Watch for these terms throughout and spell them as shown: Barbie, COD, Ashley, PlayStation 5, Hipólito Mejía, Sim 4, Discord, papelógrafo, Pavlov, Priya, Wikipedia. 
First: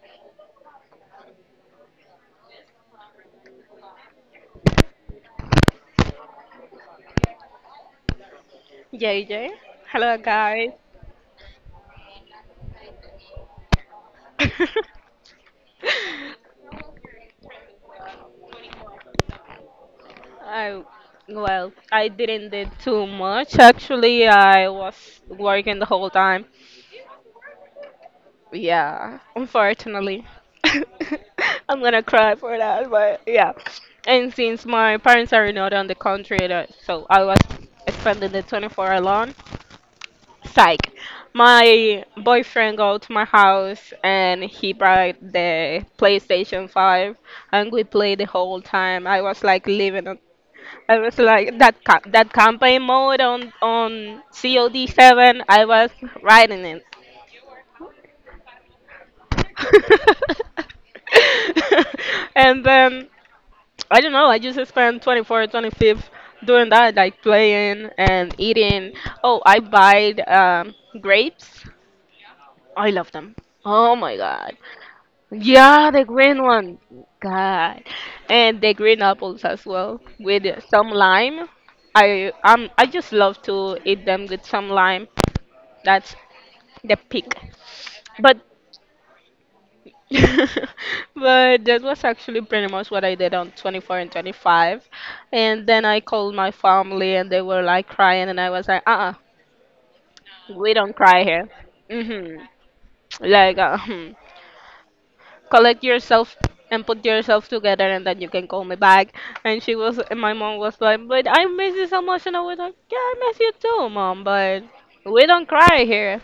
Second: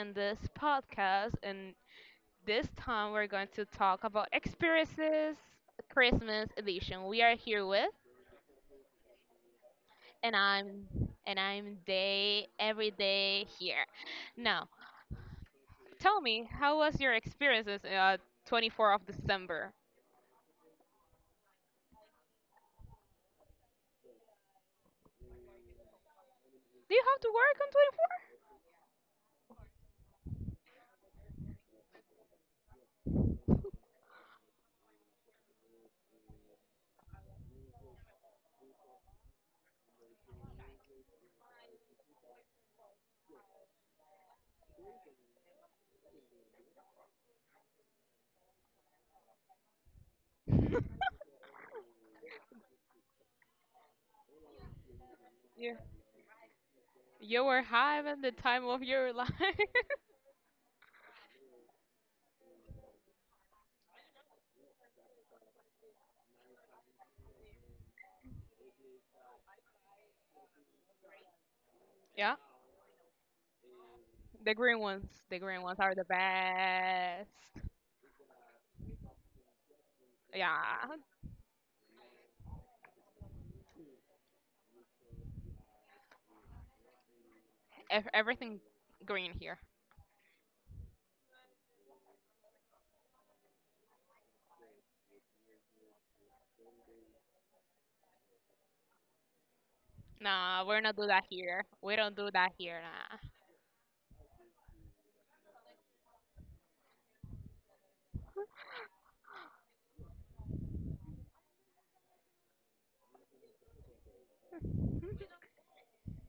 in this podcast. And this time, we're going to talk about experiences Christmas edition. We are here with, J J, Hello, and guys. I'm, and I'm day every day here. Now, tell me, how was your experiences 24 of December? I well, I didn't did too much actually. I was working the whole time. Do you have to work on Yeah, unfortunately. I'm gonna cry for that, but yeah. And since my parents are not on the country, so I was spending the 24 alone. Psych. My boyfriend go to my house and he brought the PlayStation 5 and we played the whole time. I was like living it. I was like that campaign mode on COD 7. 24? I Yeah, was riding it. you were having the time of your life. And then I don't know, I just spent 24, 25 doing that, like playing and eating. Oh, I buy grapes. Yeah, I love them. Oh my the god. green ones. The green ones are Yeah, the the green one. best. God. And the green apples as well with some Yeah, lime. I just love to eat them with some lime. That's the peak. But everything green here. but that was actually pretty much what I did on 24 and 25. And then I called my family and they were like crying and I was like, "Uh-uh, Nah, we we're not don't do that cry here." here. We don't do Mhm. that here. Like collect yourself and put yourself together and then you can call me back, and my mom was like, but I miss you so much, and I was like, yeah, I miss you too, mom, but Nah. we don't cry here.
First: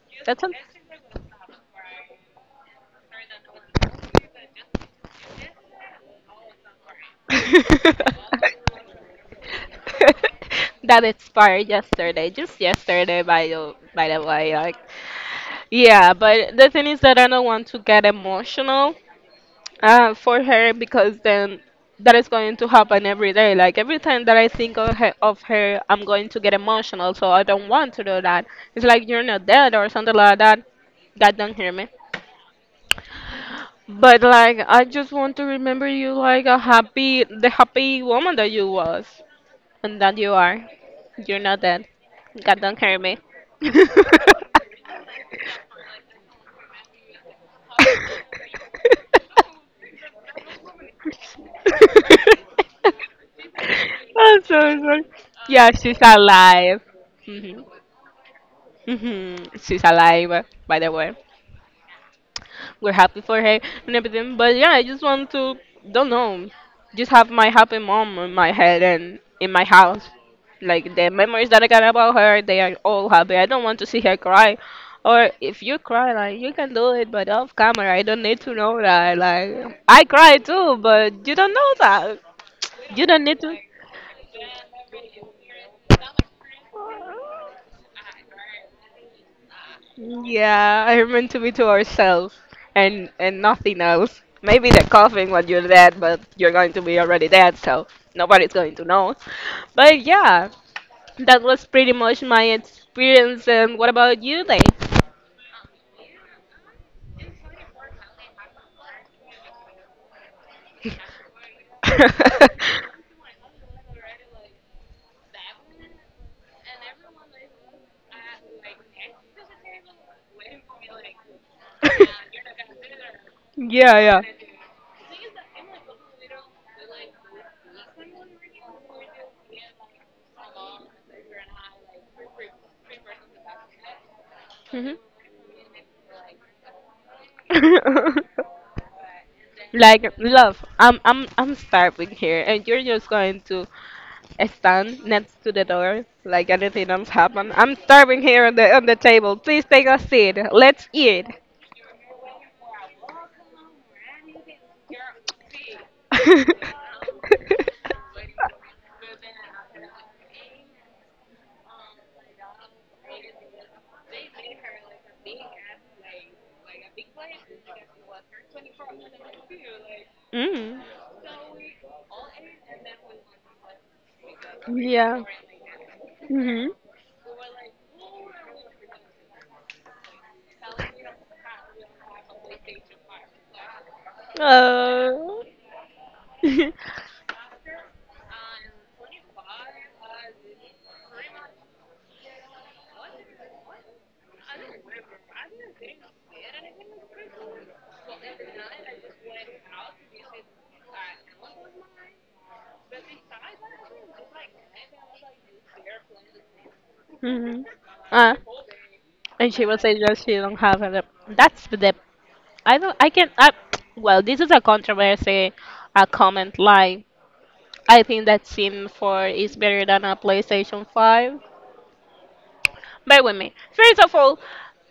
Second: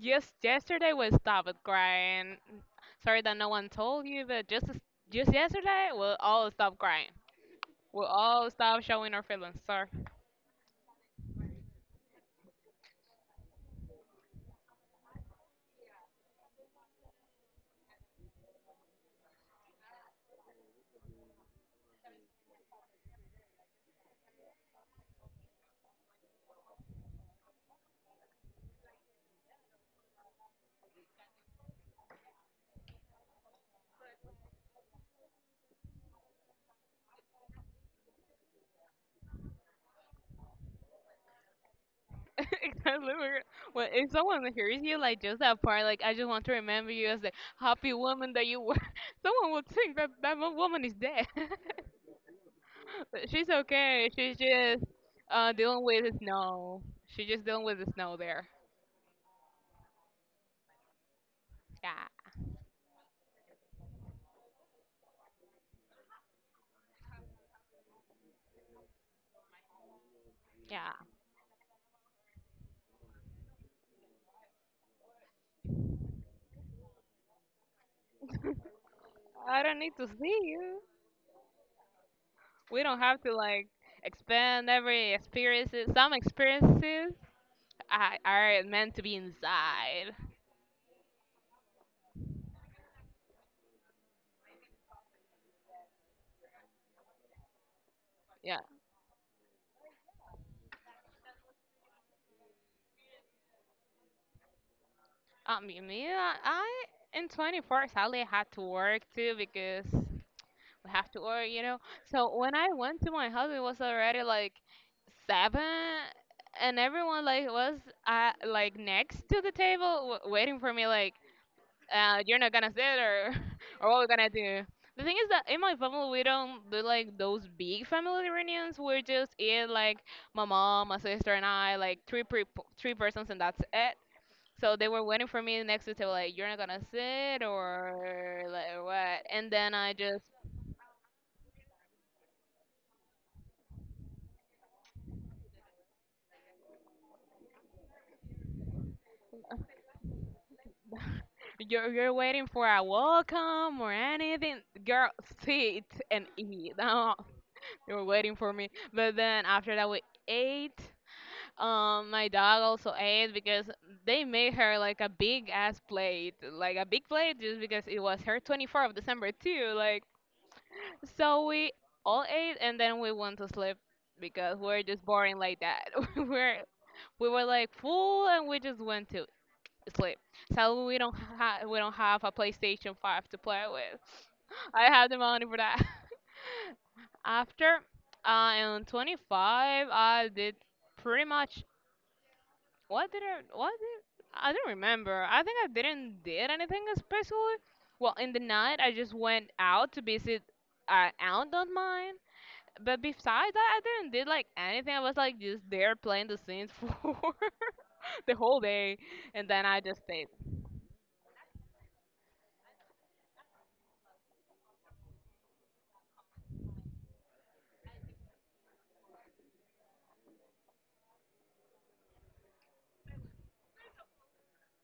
Just that's un- yesterday we stopped crying. Sorry that no one told you, but just yesterday we all stopped crying. We all stopped showing our feelings. Sorry. that expired yesterday, just yesterday, by the way. Like, yeah, but the thing is that I don't want to get emotional. For her, because then that is going to happen every day. Like every time that I think of her, I'm going to get emotional. So I don't want to do that. It's like you're not dead or something like that. God don't hear me. But like I just want to remember you like the happy woman that you was and that you are. You're not dead. God don't hear me. Exactly. Well, if someone hears you like just that part, like I just want to remember you as the happy woman that you were. Someone will think that that woman is dead. But she's okay. She's I'm so just sorry. Yeah, dealing she's with the alive. snow. She's just hmm dealing with the snow there. She's alive, by the way. Yeah, We're happy for her and everything. But yeah, I just want to, don't know, just have my happy mom in my head and in my house. Like yeah. the memories that I got about her, they are all happy. I don't want to see her cry. Or if you cry, like you can do it, but off camera. I don't need to know that. I Like don't need I to cry see too, you. but you don't know that. We don't You don't have to need to. like expand every experiences. Some experiences I, are meant to be inside. Yeah, I meant to be to ourselves, and nothing else. Maybe they're coughing when you're dead, but you're going to be already dead, so nobody's Yeah. going to know. But yeah, that was pretty much my experience. And what about you, Lay? I mean, me, in 24 sadly I had to work too because we have to work, you know. So when I went to my house, it was already like seven, and everyone like was like next to the table waiting for me, like, you're not gonna sit or or Yeah, what we're you're not, yeah. gonna do. The thing is that in my family we don't do like those big family reunions. We just eat like my mom, my sister, and I, like three persons, and that's it. So Like, they mhm. were waiting for me next to the table, like you're not gonna sit or like what. And then I Like, just, love, I'm starving here, and you're just going to stand next to the door like anything else happened. I'm starving here on the table. Please take a seat. Let's eat. you're waiting for a welcome or anything. Girl, sit and eat. No, you're waiting for me. But then after that we ate. My dog also ate because they made her like a big ass plate, like a big plate, just because it was her 24th of December too. Like, Mm. so we all ate and then we went to sleep because we're just Yeah. boring like that. we're Mhm. we were like full and we just went to sleep. So we don't have a PlayStation 5 to play with. I have the Oh. money for that. After I am 25, I did pretty much what did I don't remember. I think I didn't did anything especially. Well, in the night I just went out to visit an aunt of mine. But besides that, I didn't did like anything. I was like just there playing the Sims for Mhm. Ah, the whole day, and and she then will I say just that she stayed. don't have a lip. That's the. I don't. I can. I, well, this is a controversy, a comment. Like, I think that Sim 4 is better than a PlayStation 5. Bear with me. First of all,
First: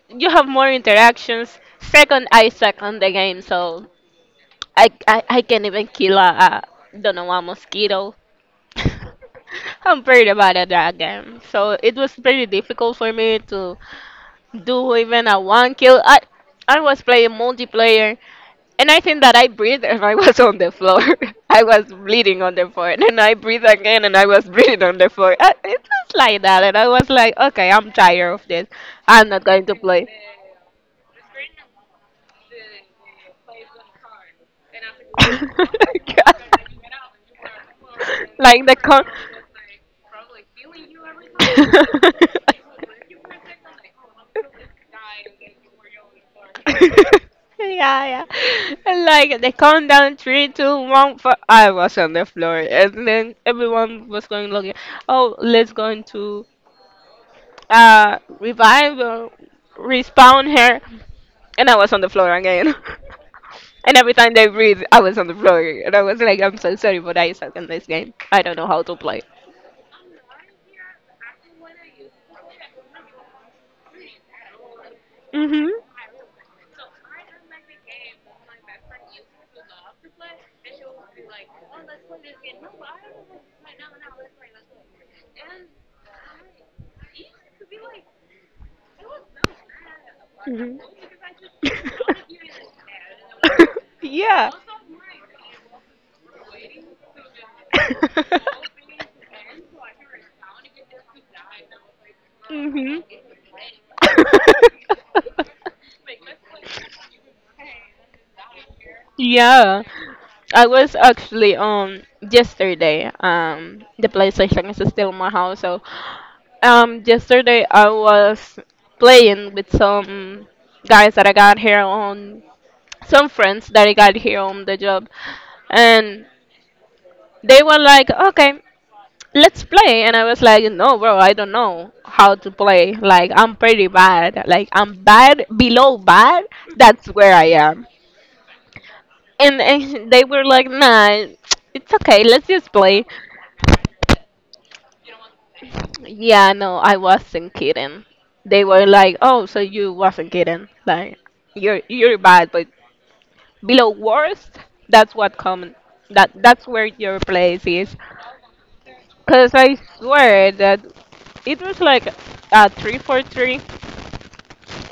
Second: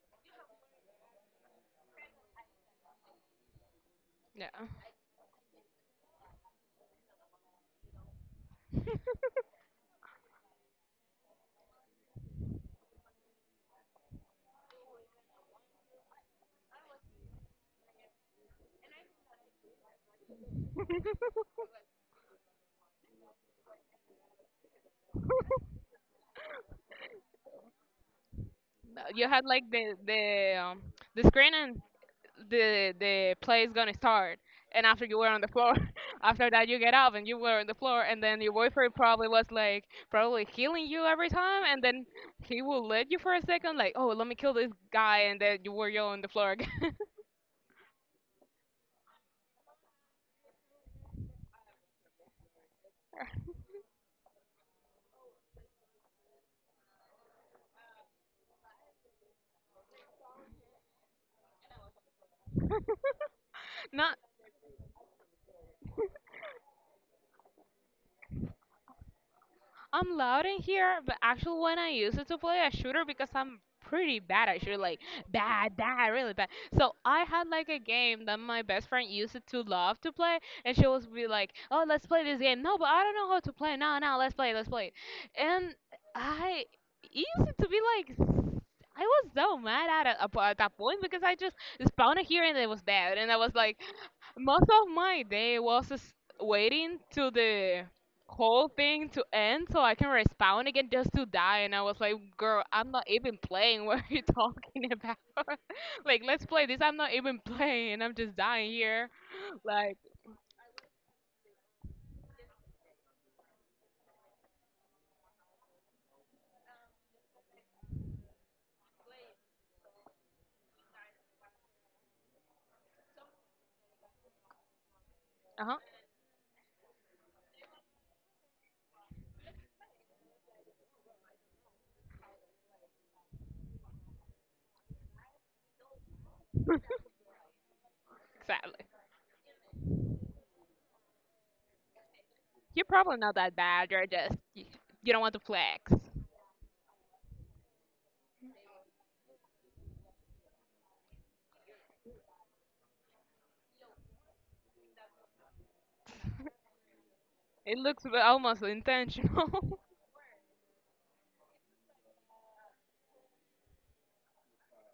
you have more interactions. Second, I suck on the game, so Yeah, I can't even kill a don't know a mosquito. I'm pretty bad at that game, so it was pretty difficult for me to do even a one kill. I was playing multiplayer, and I think that I breathed and I was on the floor. I was bleeding on the floor, and then I breathed again and I was bleeding on the floor. It was like that, and I was like, okay, I'm tired of this. you I'm had not like going to play. The screen and the play is gonna start and after you were on the floor. After that you get up and you were on the floor and then your Like the boyfriend con. probably was like probably healing you every time and then he will let you for a second like, oh, let me kill this guy and then you were you on the floor again. Yeah, yeah. Like, they countdown three, two, one. For I was on the floor, and then everyone was going looking. Oh, let's go into revive or respawn her, and I was on the floor again. And every Not. time they breathe, I was on the floor, and I was like, I'm so sorry, but I suck in this game. I don't know how to play. I'm loud in here, but actually when I use it to play a shooter because I'm pretty bad at shooter, like Mhm. bad, bad, really bad. So I had like a game that my best friend used it to love to play, and she was be like, "Oh, let's play this game." No, but I don't know how to play. No, no, let's play, let's play. And I it used it to be like. I was so mad at, a, at that Mhm. point because I just spawned here and it was dead, and I was like, Yeah. most of my day was waiting to the whole thing to end so I can respawn again just to die. And I was like, girl, I'm Mhm. not even playing. What are you talking about? Like, let's play this. I'm not even playing. I'm just dying here. Yeah. Like, I was actually yesterday. The PlayStation is still in my house, so yesterday I was playing with guys that I got here on some friends that I got here on the job, uh huh, and they were like, okay. Let's play. And I was like, no bro, I don't know how to play, like I'm pretty bad, like I'm bad below bad. That's where I am. exactly. And they were like, nah, it's okay, let's just You're play. probably not that bad. You don't want to flex. Yeah, no, I wasn't kidding. They were like, oh, so you wasn't kidding. Like, you're bad but below worst. That's what common, that's where your place It is. looks almost Because intentional. I swear that it was like a 3-4-3,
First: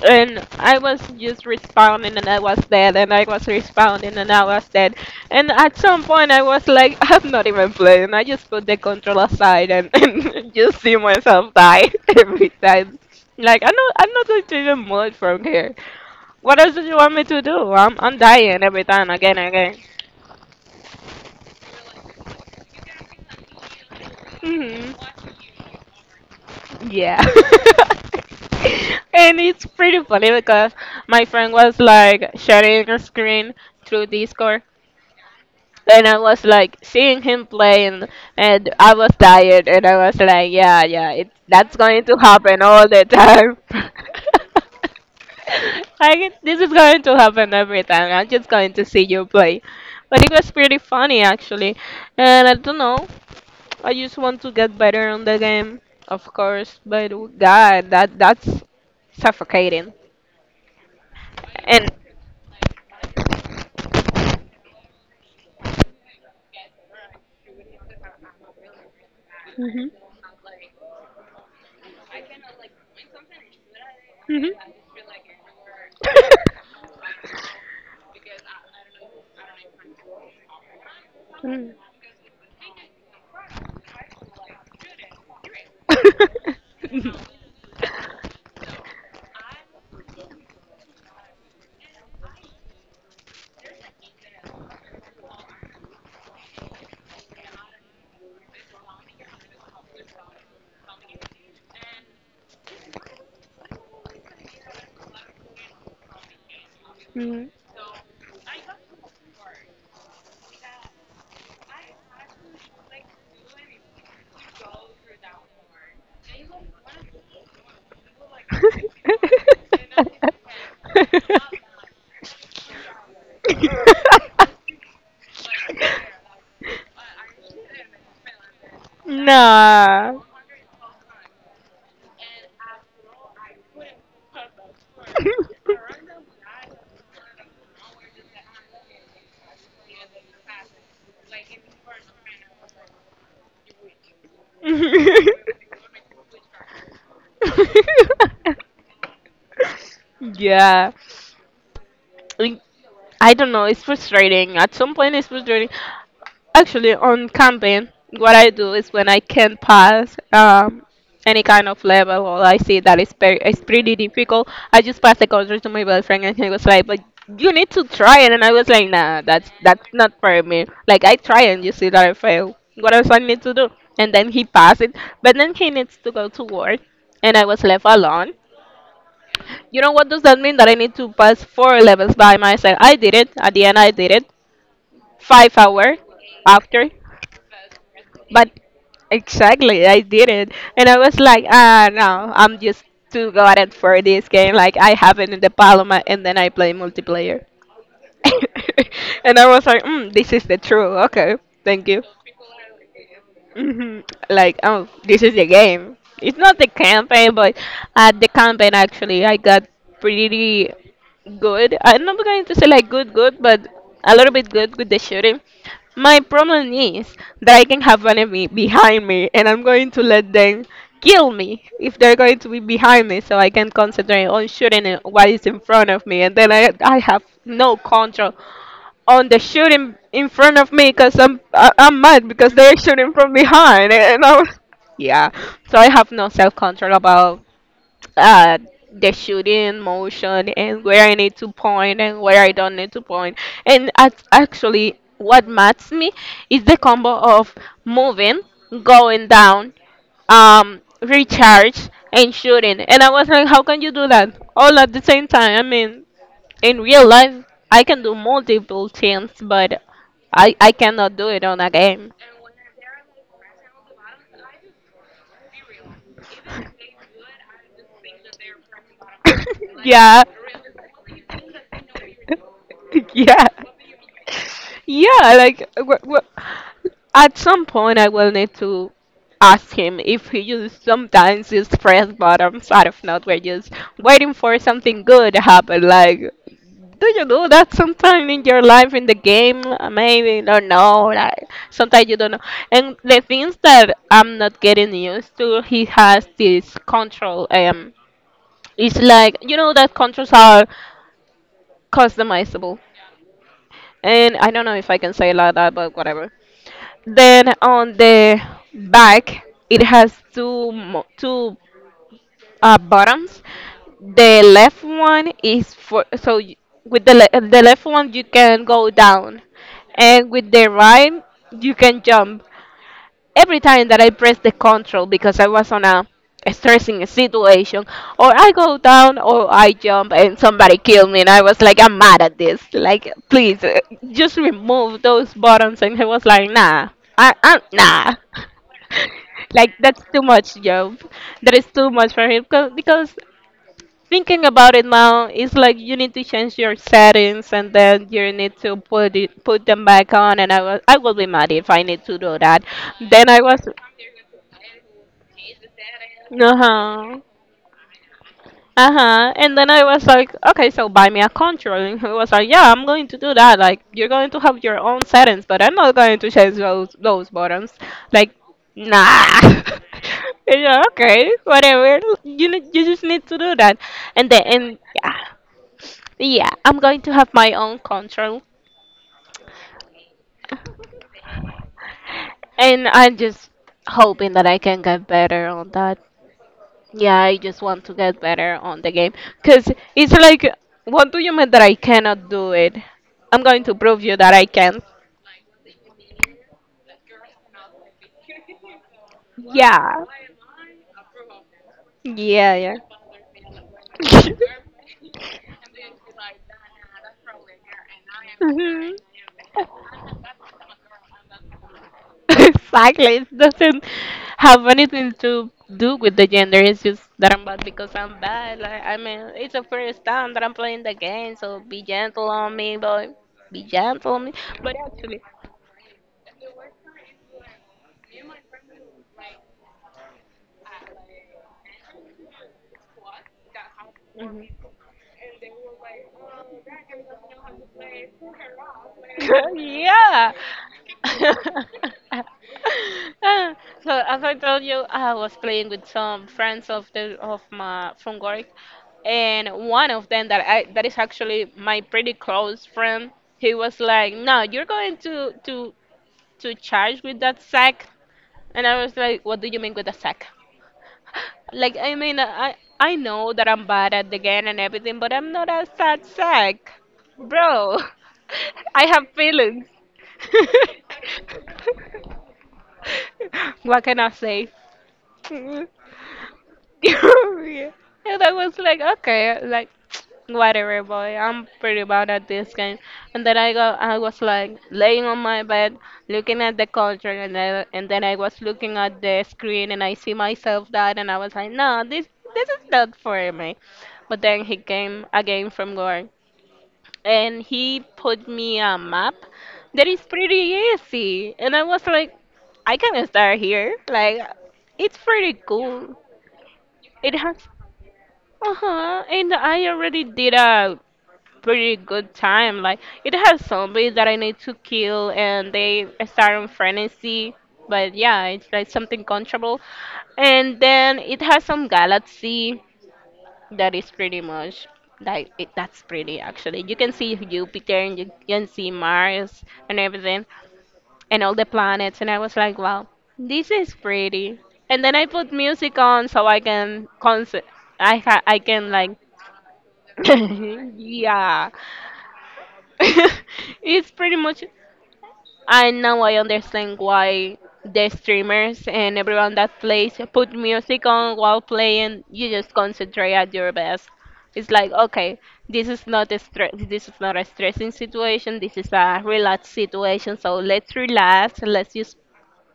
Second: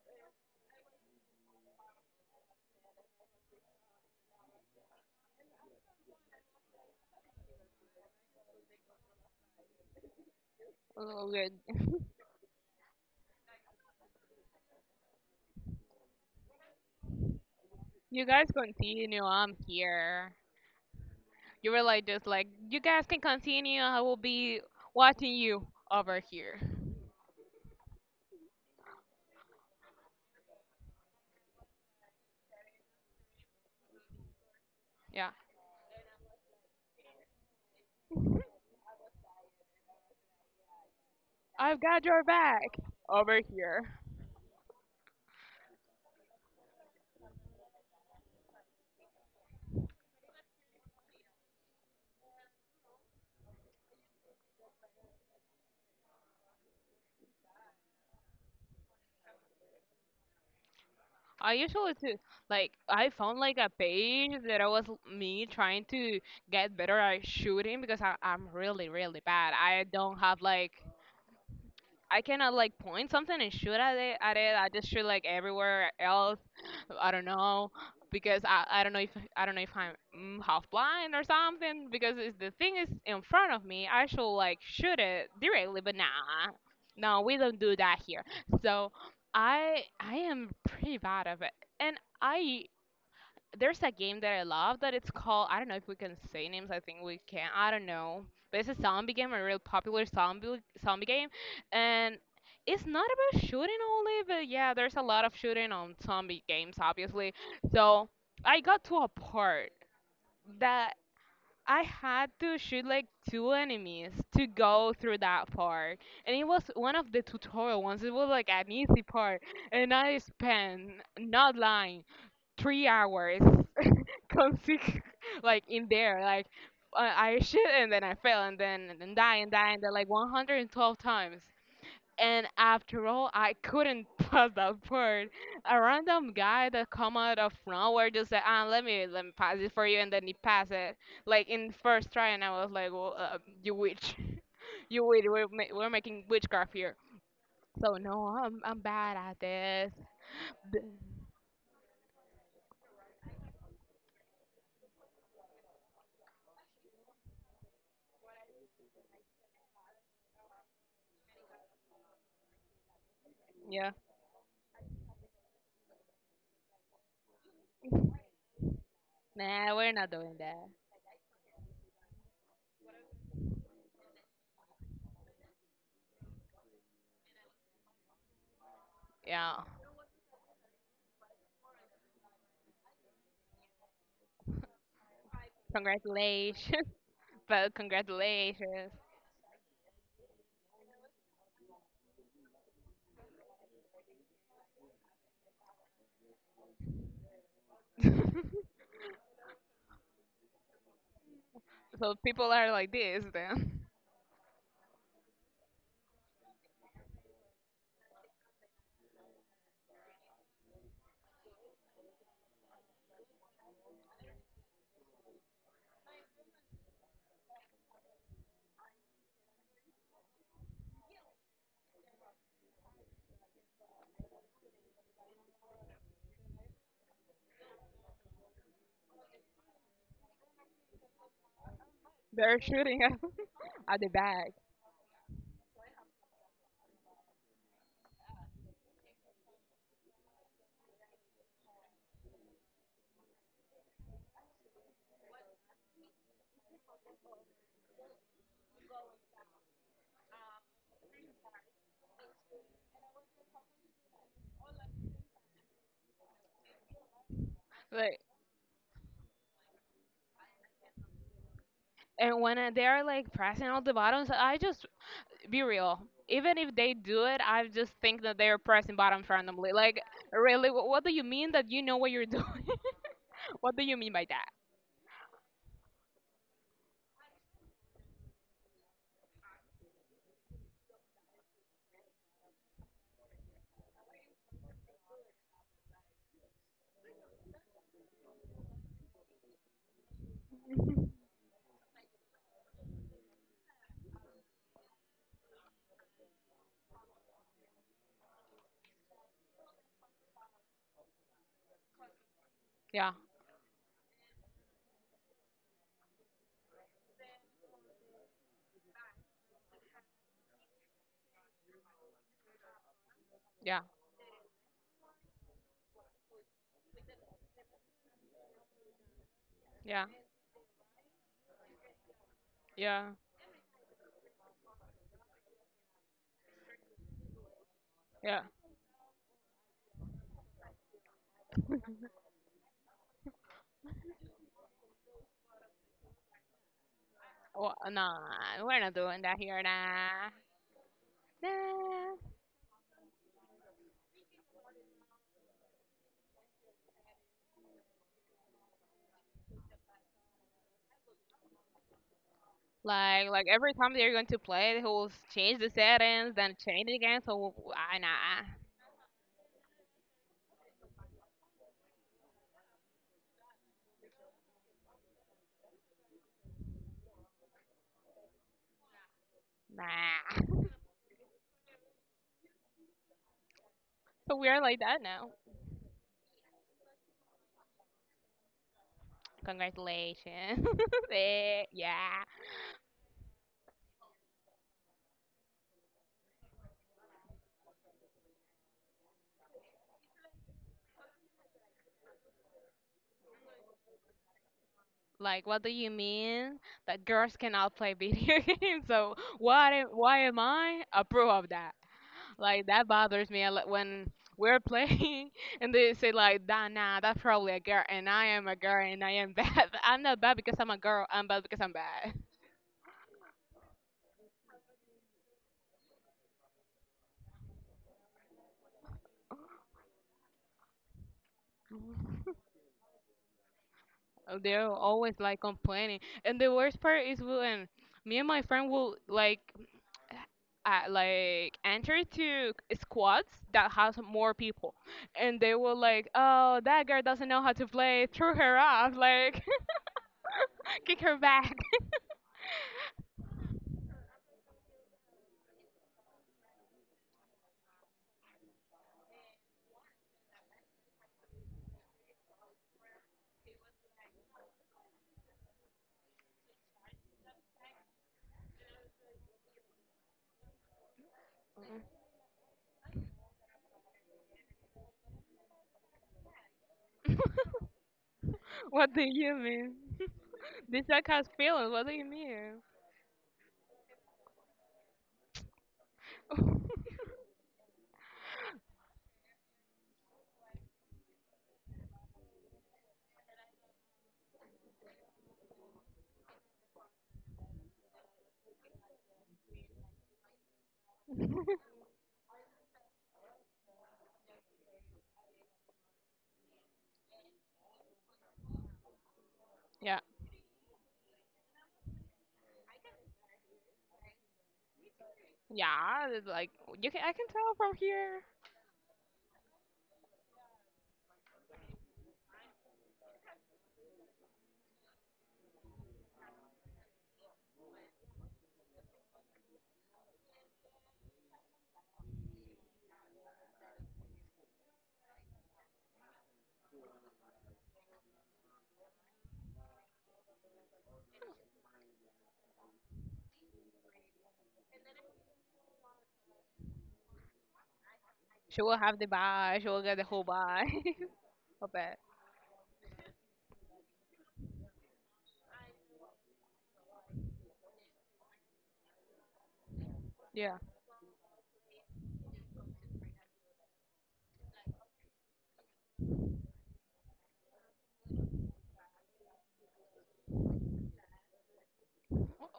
and I was just responding, and I was dead, and I was responding, and I was dead. And at some point, I was like, I'm not even playing. I just put the control aside and, and just see Oh, myself good. die every time. Like, I'm not going to even move from here. What else do you want me to do? I'm You guys dying every time, continue. again and I'm again. here. You were like just like you guys can continue. I will be hmm watching you over here. yeah. And it's pretty funny because my friend was like sharing a screen through Discord, Yeah, and I was like seeing him play, and I was tired, and I was like, yeah, yeah, it that's I've got going to your happen back all the over time. here. Like, this is going to happen every time. I'm just going to see you play, but it was pretty funny actually, and I don't know, I just want to get better on the game, of course, but oh god, that's suffocating. I And usually too like I found like a page that I was me trying to get better at shooting because I'm really really bad. I mhm. don't have like I cannot like point something and shoot at it. Mhm. I just shoot like everywhere else. I don't know because I don't know if I'm half blind or Mm. something because it's, the thing is in front of me. I should like shoot it directly, but nah, no, we don't do that here. So I am pretty bad at it, and I there's a game that I love that it's called, I don't know if we can say names. I think we can. I don't know. But it's a zombie game, a real popular zombie game, and it's not about shooting only. But yeah, there's a lot of shooting on zombie games, obviously. Mhm. So I got to a part that I had to shoot like two enemies to go through that part, and it was one of the tutorial ones. It was like an easy part, and I spent, not lying, 3 hours consigue like in there like I shit and then I fell and then die and die and then like Nah. 112 times. And after all, I couldn't pass that part. A random guy that come out of nowhere just said, "Ah, let me pass it for you," and then he passed it like in first try. And I was like, "Well, you witch, you witch. We're making witchcraft here." So no, I'm bad at this. B- Yeah. I I don't know. It's frustrating. At some point, it's frustrating. Actually, on camping, what I do is when I can't pass any kind of level, or I see that it's yeah, pretty difficult, I just pass the control to my boyfriend and he was like, but you need to try it. And I was like, nah, that's, nah, we're not not doing for me. that. Like, I try and you see that I fail. What else I need to do? And then he passed it. But then he needs to go to work and I was left alone. Yeah, You know what does that mean? That I need to pass four levels by myself. I did it. At the end, I did it. 5 hours congratulations. after. But But congratulations. exactly, I didn't, and I was like, ah, no, I'm just too good for this game. Like, I have it in the Paloma, and then I play multiplayer, and I was like, mm, this is the true. Okay, thank you. So people are like this then. hmm Like, oh, this is the game. It's not the campaign, but at the campaign, actually, I got pretty good. I'm not going to say like good, good, but a little bit good with the shooting. My problem is that I can have an enemy behind me, and I'm going to let them kill me if they're going to be behind me, so I can concentrate on shooting at what is in front of me, and then I have no control on the shooting in front of me because I'm mad because They're they're shooting at, shooting from behind. at the And I was, back. yeah, so I have no self control about uh the shooting motion and where I need to point and where I don't need to point. And actually what matters me is the combo of moving, going down, recharge, and shooting, and I was like, how can you do that all at the same time? I mean, in real life, I can do Like multiple things, but I cannot do it on a game. and when they are like pressing all the buttons, I just be real. Even if they do it, I just think that they are pressing buttons randomly. Like Yeah. really, what do you mean that you know what you're doing? Yeah. What do you mean by that? Yeah, like, at some point I will need to ask him if he uses sometimes his press buttons out of nowhere, just waiting for something good to happen. Like, do you do that sometime in your life in the game? Maybe don't know. Like, sometimes you don't know. And the things that I'm not getting used to, he has this control. It's like, you know that controls are customizable, Yeah, and I don't know if I can say it like that, but whatever. Then on the back, it has two buttons. yeah, The left one is for so y- With the left one you can go down, yeah, and with the right you can jump. yeah, Every time that I press the control, because I was on a stressing situation, or yeah. I go down or I jump and somebody kill me, and I was like, I'm mad at this. Like, please, just remove those buttons. And he was like, nah, I Well, nah. nah, we're not doing that here, Like that's too nah. much job, that is too much for Nah. him because thinking about it now, it's like you need to change your settings and then you need to put them back on. And I will be mad if I need to do that. Then I Like was, every time they're going to play, they will change the settings, uh then change it huh. again. So I nah Uh-huh. And then I was like, okay, so buy me a controller. And he was like, yeah, I'm going to do that. Like, you're going to have your own settings, but I'm not going to change those buttons. Like, nah. And nah. you're like, okay, whatever. You just need to do that. And So then we are and like that Yeah, now. yeah, I'm going to have my own control. Congratulations. Eh, yeah. And I'm just hoping that I can get better on that. Yeah, I just want to get better on the game. Because it's like, what do you mean that I cannot do it? I'm going to prove you that I can. Like what do you mean that girls cannot play video games? So what? Yeah. Why am I approve of that? Yeah, Like yeah. that bothers me a lot when we're playing and they say like nah nah that's probably a girl and I am a girl Mhm. and I am bad. I'm not bad because I'm a girl. I'm bad because I'm bad. Exactly. It doesn't have anything to do with the gender. It's just that I'm bad because I'm bad. Like, I mean, it's the first time that I'm playing the game, so be gentle on me, boy. Be gentle on me. Oh, they're But always actually, like complaining, and the worst part is when me and my friend will like enter to squads that has more people, and they will like, oh, that girl doesn't know how to play, throw mhm. her off, like, Yeah. kick her back. Ah, so as I told you, I was playing with some friends of my from work, and one of them that is actually my pretty close friend. He was like, "No, you're going to charge with that sack," and I was like, "What do you mean with a sack?" Like, I mean, I know that I'm bad at the game and everything, but I'm not a sad sack, bro. I What do have you feelings. mean? This guy has feelings. What do you mean? What can I say? Mm. And I was like, okay, like whatever, boy, I'm pretty bad at this game. And then I go, I was like laying on my bed, looking at the culture, and then I was looking at the screen, and I see myself that, and I was like, no, this is not for me. But then he came again from work, and he put me a map that Yeah, is pretty easy, and I was like, I can start here, like, it's pretty cool. yeah. It's like you can, I It can has tell from here. uh-huh, and I already did a pretty good time. Like, it has zombies that I need to kill and they start on frenzy, but yeah, it's like something controllable. And then it has some galaxy that is pretty much like it, that's pretty, actually. You can see Jupiter and you can see Mars and everything and all the planets. And I was like, wow, this is pretty. And then I put music on so I can concert. I She can will have like the vibe. She will get the whole vibe. yeah. A bit, It's pretty much. And now I understand why the streamers and everyone that plays put yeah. music on while playing. You just concentrate at your best. It's like, okay, this is not a stress. This is not a stressing situation. This is a relaxed situation. So let's relax. Let's just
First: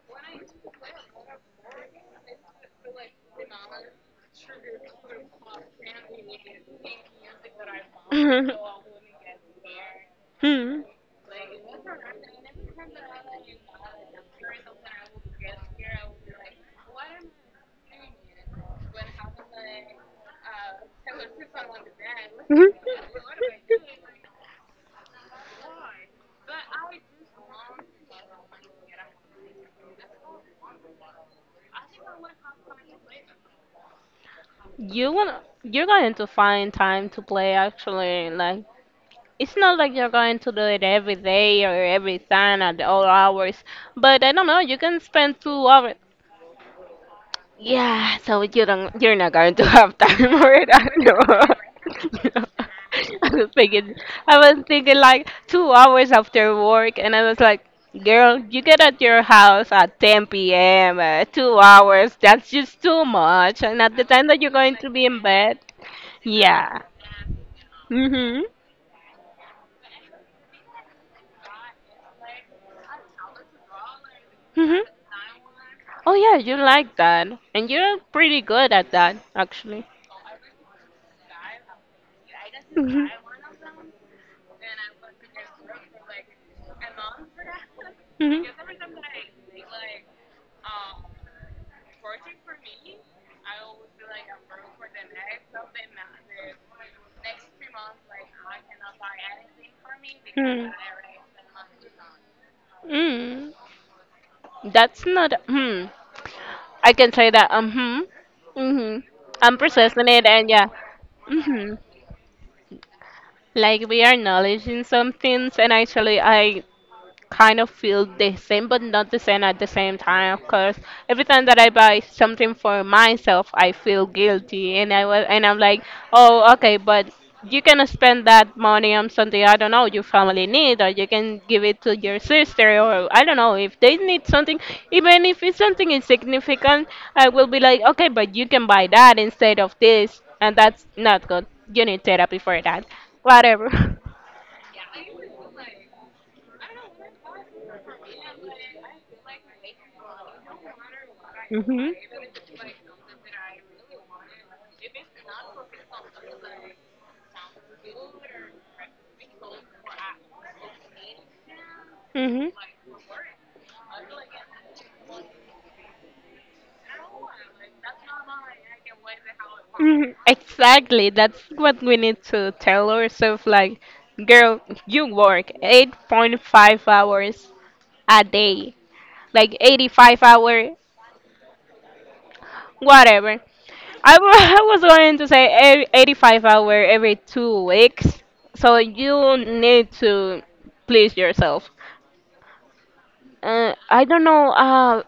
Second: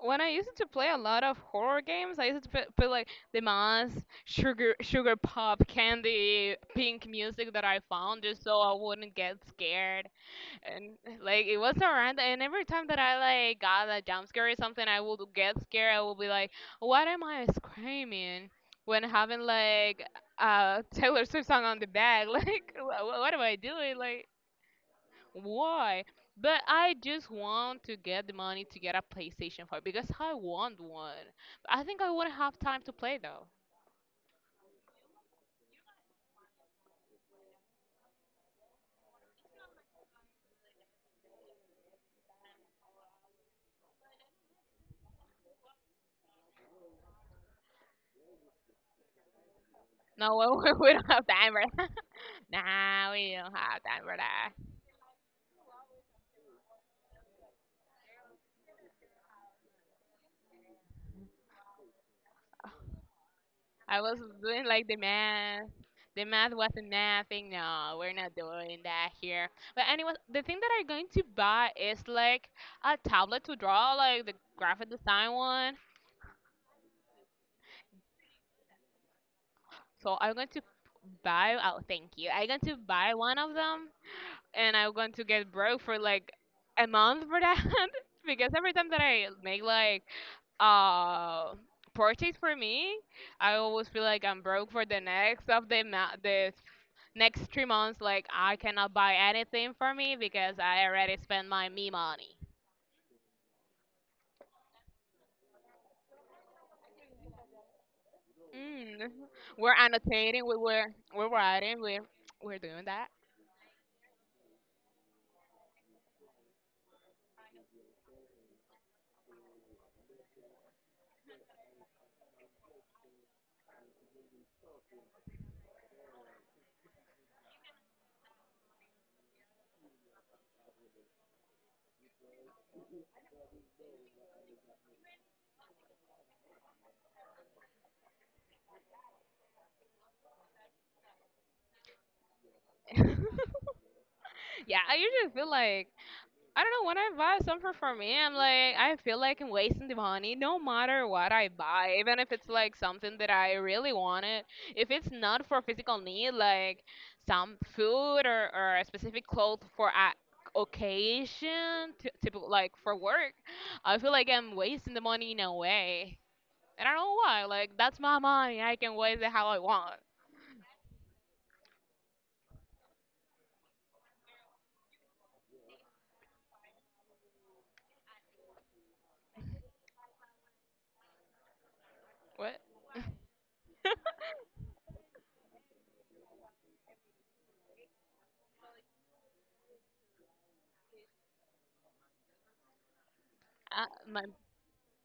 When I used to play a lot of horror games, I used to put like the mask, sugar pop, candy, pink music that I found just so I wouldn't get scared. hmm. And like it was around, and every time that I like got a jump scare or something, I would get scared. I would be like, "What am I screaming?" When having like a Taylor Swift song on the back, like, what am I doing? Like, why? But I just want to get the money to get a PlayStation 4 because I want one. I think I wouldn't have time to play though. You wanna, you're going to find time to play, actually. Like, it's not like you're going to do it every day or every time at all hours, but I don't know, you can spend 2 hours. Yeah, so you don't, you're not going to have time No, for it. I we don't have know. time for that. Nah, I we was don't have thinking, time for I that. was thinking like 2 hours after work, and I was like, girl, you get at your house at 10 p.m. 2 hours, that's just too much. And at the I was time that you're doing going to like the be in bed, math. The math yeah. wasn't mathing. No, we're not Mhm. doing that here. But anyway, the thing that I'm going to buy is like a tablet to draw, like the Mhm. graphic design one. Oh yeah, you like that, and you're pretty good at that, actually. So I'm going to buy. Oh, thank you. I'm going to Mhm. buy one of them, and I'm going to get broke for like a month for that because every time that I make like uh purchase for me, I always feel like I'm broke for the next of the next 3 months. Like I cannot buy anything for me because Mhm. Hmm. I already spent my me money. Mm. That's not. Hmm. I can say that. Hmm. Mhm. Mm. I'm We're processing it, annotating. and We yeah. were we're Mhm. writing. We're doing that. Like, we are acknowledging some things, and actually I kind of feel the same but not the same at the same time, because every time that I buy something for myself I feel guilty, and I was, and I'm like, oh okay, but you can spend that money on something, I don't know, your family need, or you can give it to your sister, or I don't know if they need something. Even if it's something insignificant, I will be like, okay, but you can buy that instead of this, and that's not good. You need therapy for that. Yeah, Whatever. I usually feel like I don't know when I buy something for me, I'm like I feel like I'm wasting the money no matter what I Mhm. buy, even if it's like something that I really wanted. If it's not for physical need, like some food or a specific cloth for a occasion, Mhm. typical like for work, I feel like I'm wasting the money in a way. And I don't know why. Like that's my money. I can waste it how I want. Mhm. Exactly. That's what we need to tell ourselves. Like, girl, you work 8.5 hours a day, like 85 hour. What? Whatever. I was going to say 85-hour every 2 weeks. So you need to please yourself. Uh, I don't my know.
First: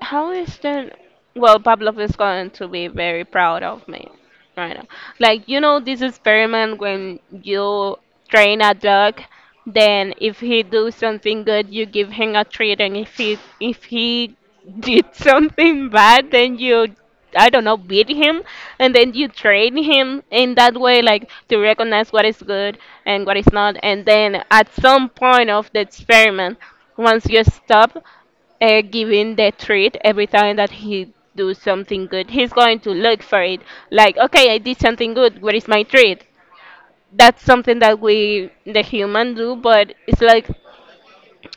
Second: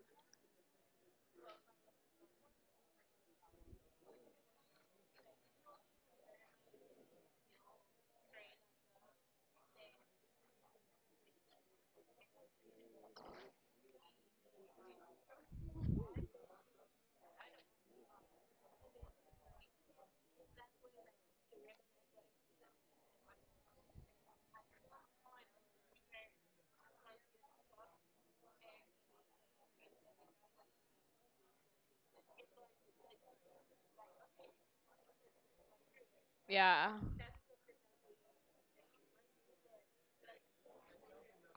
How is that? Well, Pavlov is going to be very proud of me right now. Like, you know, this experiment when you train a dog, then if he do something good, you give him a treat, and if he did something bad, then you, I don't know, beat him, and then you train him in that way, like to recognize what is good and what is not. And then at some point of the experiment, once you stop giving the treat every time that he do something good, he's going to look for it. Like, okay, I did something good. Where is my treat? Yeah, That's something that we the human do, but it's like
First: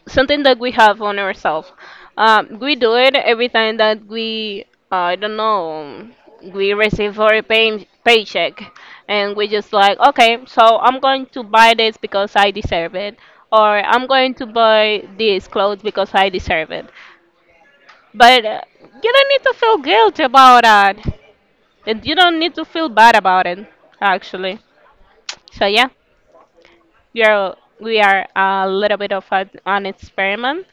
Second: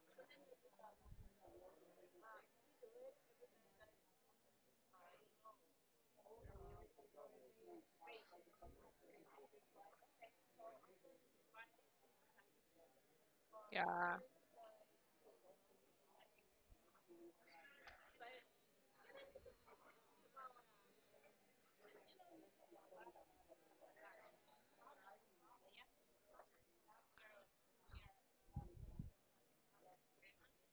something that we have on ourselves. We do it every time that we I don't know, we receive our paycheck, and we just like, okay, so I'm going to buy this because I deserve it, or I'm yeah. going to buy these clothes because I deserve it. But you don't need to feel guilty about that. And you don't need to feel bad about it, actually. So yeah, we are a little bit of an experiment.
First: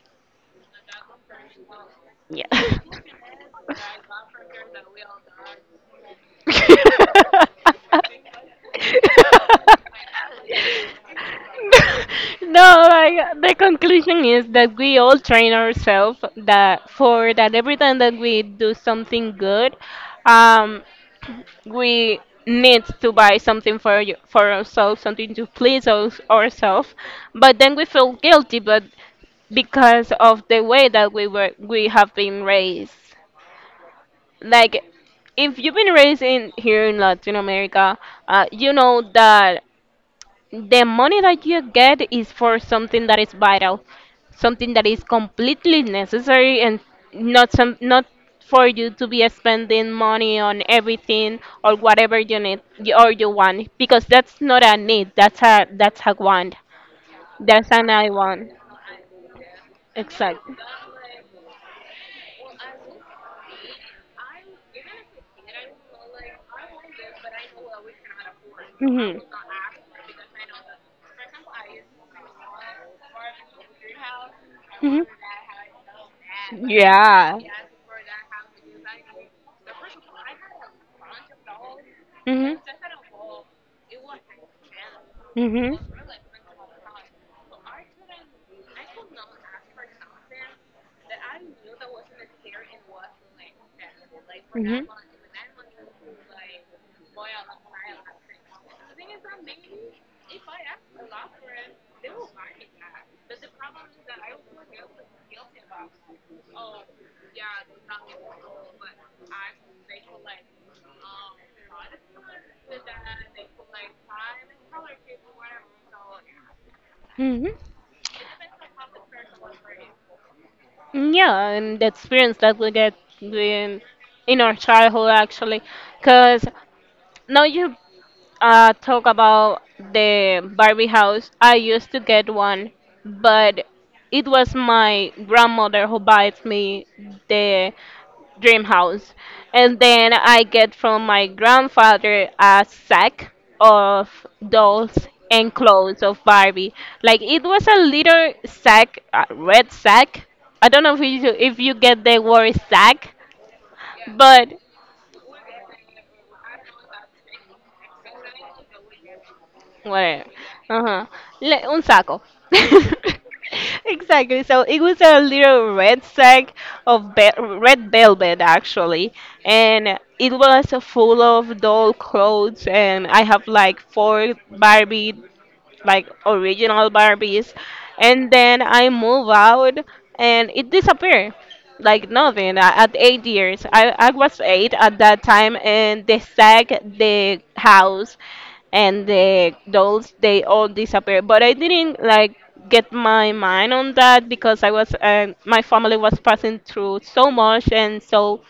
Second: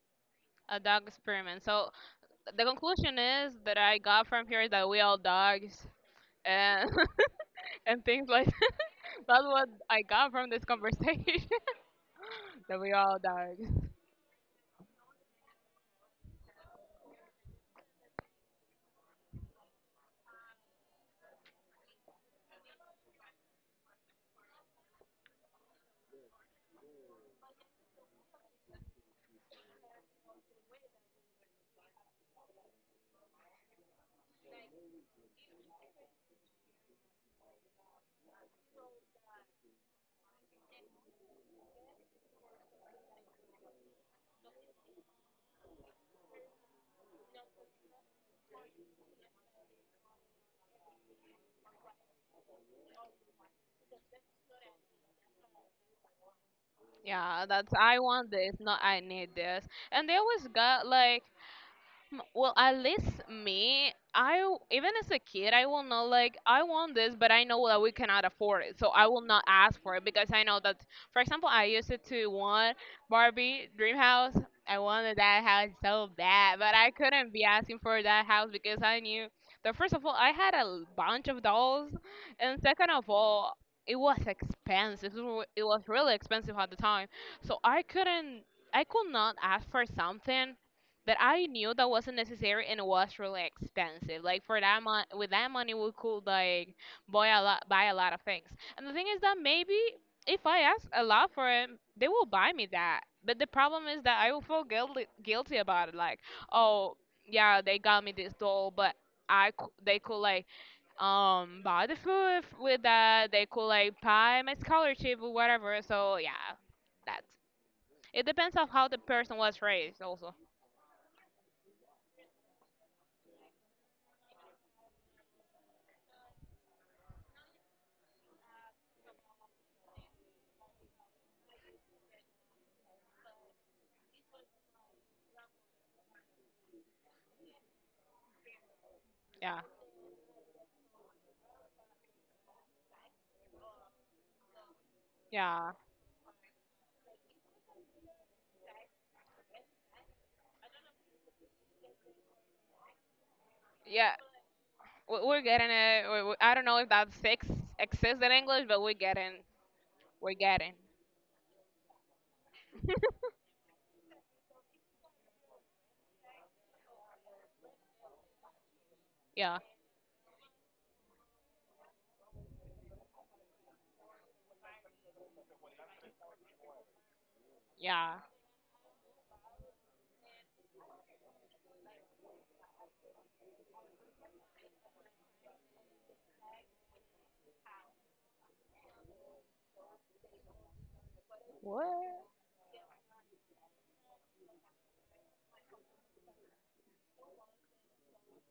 A dog experiment. So Yeah. the conclusion is that I got from here is that we all dogs and and things like that. That's what I got from this conversation. No, That we like, all the dogs. conclusion is that we all train ourselves that for that every time that we do something good, um, we need to buy something for you, for ourselves, something to please us, ourselves, but then we feel guilty, but because of the way that we have been raised. Like, if you've been raised in here in Latin America, you know that the money that you get is for something that is vital, something that is completely necessary, and not for you to be spending money on everything or whatever you need or you want, because that's not a need, that's a want. Yeah, That's that's an I I want want. this, not I need this. And they always Exactly. got like mm, well, at least me, I even as a kid, I will not like I want this, but I know that we cannot afford it, so I Mhm. will not ask for it because I know that, for example, I used it to want Barbie Dream House. I Mhm. wanted that house so bad, but I couldn't Yeah. be asking for that house because I knew that first of all, I had a bunch of dolls, Mhm. and second of all, it was expensive. It Mhm. was really expensive at the time, so I couldn't. I could not ask for something, but I knew that wasn't necessary and it was really expensive. Like for that Mhm. money, with that money, we could like buy a lot of things. And the thing is that maybe if I ask a lot for it, they will buy me that. But the problem is that I will feel guilty about it. Like, oh yeah, they got me this doll, but they could like buy the with that. They could like buy my scholarship or whatever. So yeah, that's Mm-hmm. it depends on how the person was raised also. Mm, yeah, and the experience that we get in in our childhood, actually, because now you talk about the Barbie house, I used to get one, but it was my grandmother who buys me the dream house. Yeah. And then I get from my grandfather a sack of dolls and Yeah. clothes of Barbie. Like, it was a little sack, a red sack. I don't know if you get the word sack, Yeah, but we're getting it. I don't know if that six exists in English, but whatever. we're getting. Uh-huh. Le- un saco. Exactly. So it was a little red sack of red velvet, actually, Yeah, and it was full of doll clothes, and I have like four Barbie, like original Barbies, yeah. and then I move out and it disappeared like nothing. At 8 years, I was 8 at that time, and they sacked the house and the dolls, they all disappeared. But I didn't What? like get my mind on that, because I was, my family was passing through so much, and so,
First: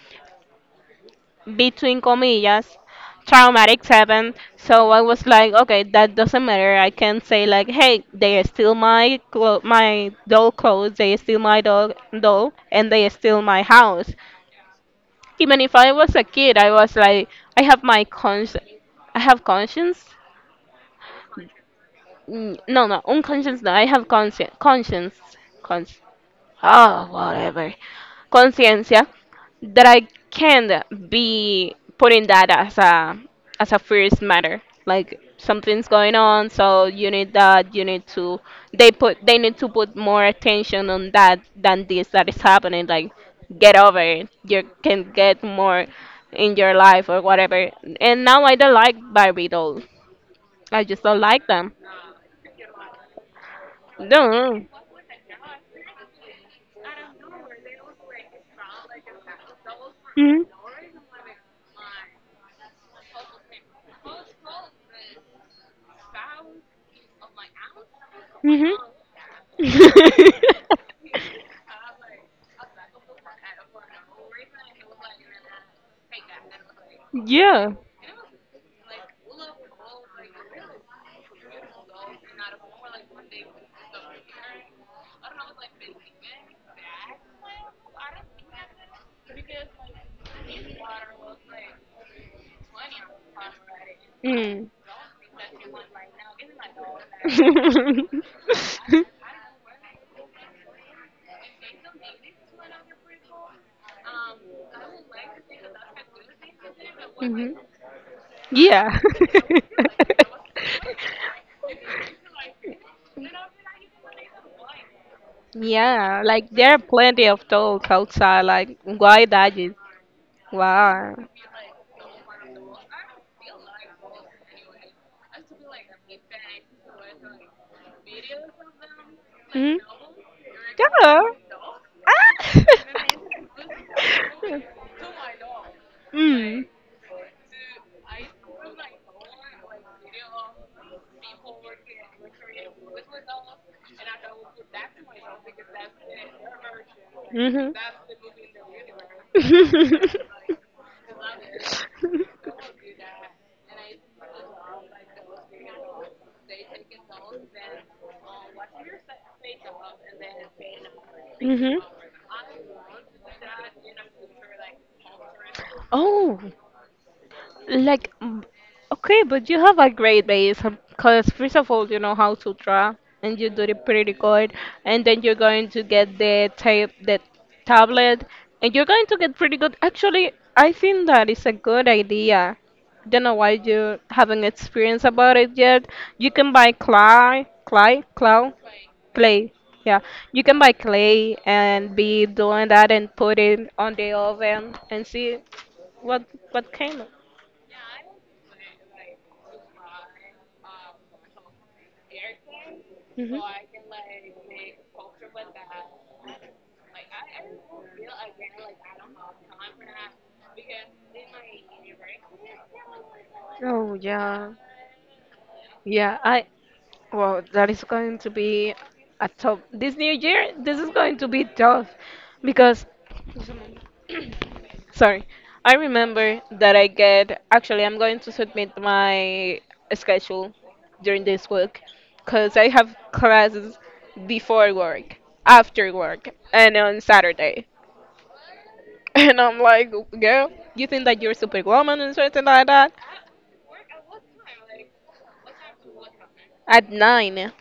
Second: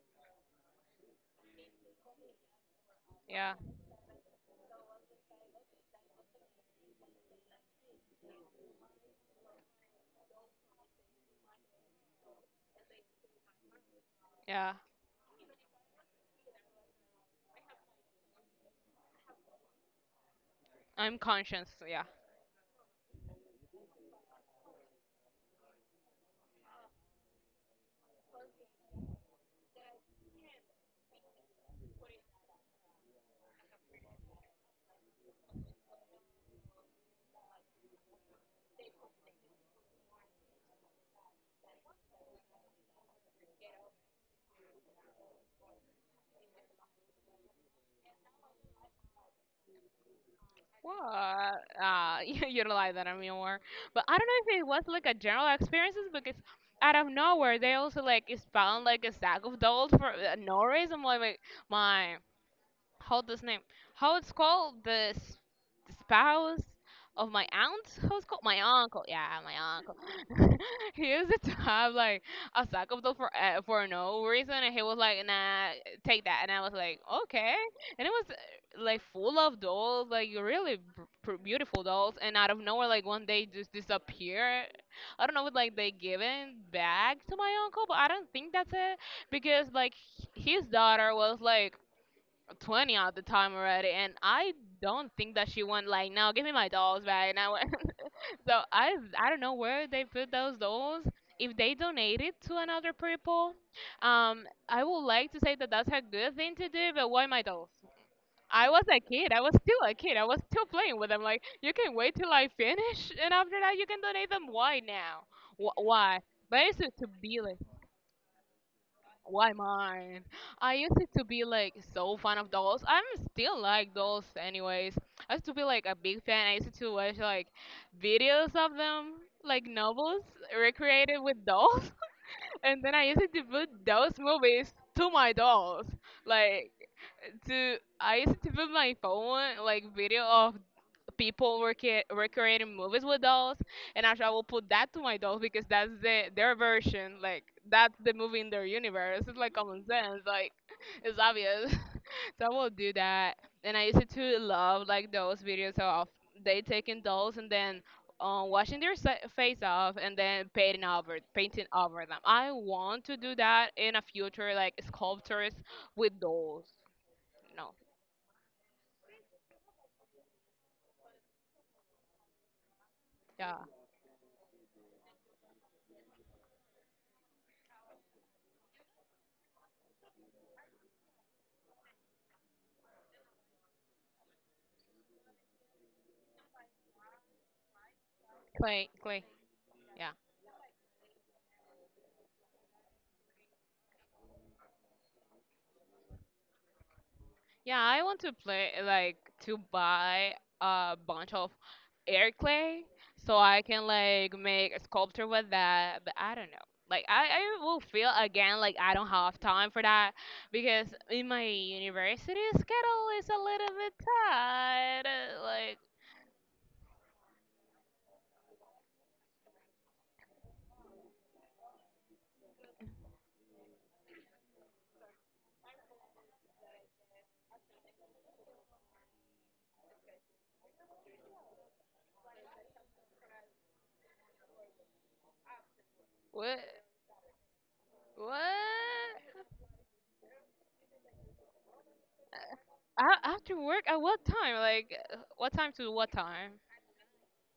between comillas, Yeah, traumatic seven, so I was like, okay, that doesn't matter. I can say like, hey, they steal my my doll clothes, they steal my dog doll, and they steal my house. yeah. Even if I was a kid, I was like, I have my cons I have conscience. I'm conscious, so yeah. Mm, no unconscious, no, I have conscience. Oh, whatever, conciencia, that I can't be putting that as a first matter. Like, something's going on, so you need that. You need to, they need to put more attention on that than this that is happening. Like, get over it. You can get more in your life or whatever. And now I don't like Barbie dolls. I just don't like them. What? You utilize that anymore. But I don't know if Don't. it was like a general experiences because out of nowhere they also like is found like a sack of dolls for no reason. Like my how this name how it's called the spouse of my aunt. How it's called my Hmm. uncle? Yeah, my uncle. He used to have like a sack of those for no reason and he was like, nah, take that, and I was like, okay. Yeah. And it was like full of dolls, like really beautiful dolls, and out of nowhere like one day just disappear. I don't know if like they given back to my uncle, but I don't think that's it because like his daughter was like 20 all the time already, and I Mm. don't think that she went like, no, give me my dolls back, and I went. So I don't know where they put those dolls if they donate it to another people. I would like to say that that's a good thing to do, but why my Hmm. dolls? I was Yeah. a kid, I was still a kid, I was still playing with them. Like you can wait till I finish, and after that you can donate them. Why now? Why, Yeah, like but there are it's to plenty be of like, dogs outside. Like, why why dodging? mine? I used it Wow. to be like so fan of dolls. I'm still like dolls anyways. I used to be like a big fan. I used to watch like videos of them, like Hmm. novels Yeah. recreated with dolls. Ah! And then I used to put those movies to my dolls. Mm. Like to I used to put my phone like video of people were creating movies with dolls, and actually I will put that to my dolls because that's the, their version. Like Mhm. that's the movie in their universe. It's like common sense. Like it's obvious. So I will do that. And I used to love like those videos of they taking dolls and then washing their face off and then painting Mhm. over them. I want to do that in a future, like sculptures with Oh. dolls. No, Like, mm, okay, but you have a great base because first of all, you know how to draw and you yeah, do it pretty good, and then you're going to get the tape, the tablet, and you're going to get pretty good. Actually, I think that is a good idea. Don't know why you haven't experienced about it yet. You can buy clay, clay, clown, clay. clay. Yeah, Yeah. you can buy clay and be doing that and put it on the oven and see what what came. Yeah, I want to play like to buy a bunch of air clay Hmm. so I can like make a sculpture with that, but I don't know. Like I will feel again like I don't have time for that because in my university schedule is a little Oh bit yeah, tight. Like yeah. I well, that is going to be a tough this new year. This is going to be tough because sorry, I remember that I get actually I'm going to submit my schedule during this week because I have classes before work, after work, what, and on Saturday. And what? I'm like, girl, you think that you're super superwoman and something like that? A- after work at what time? Like what time to what time? At 9.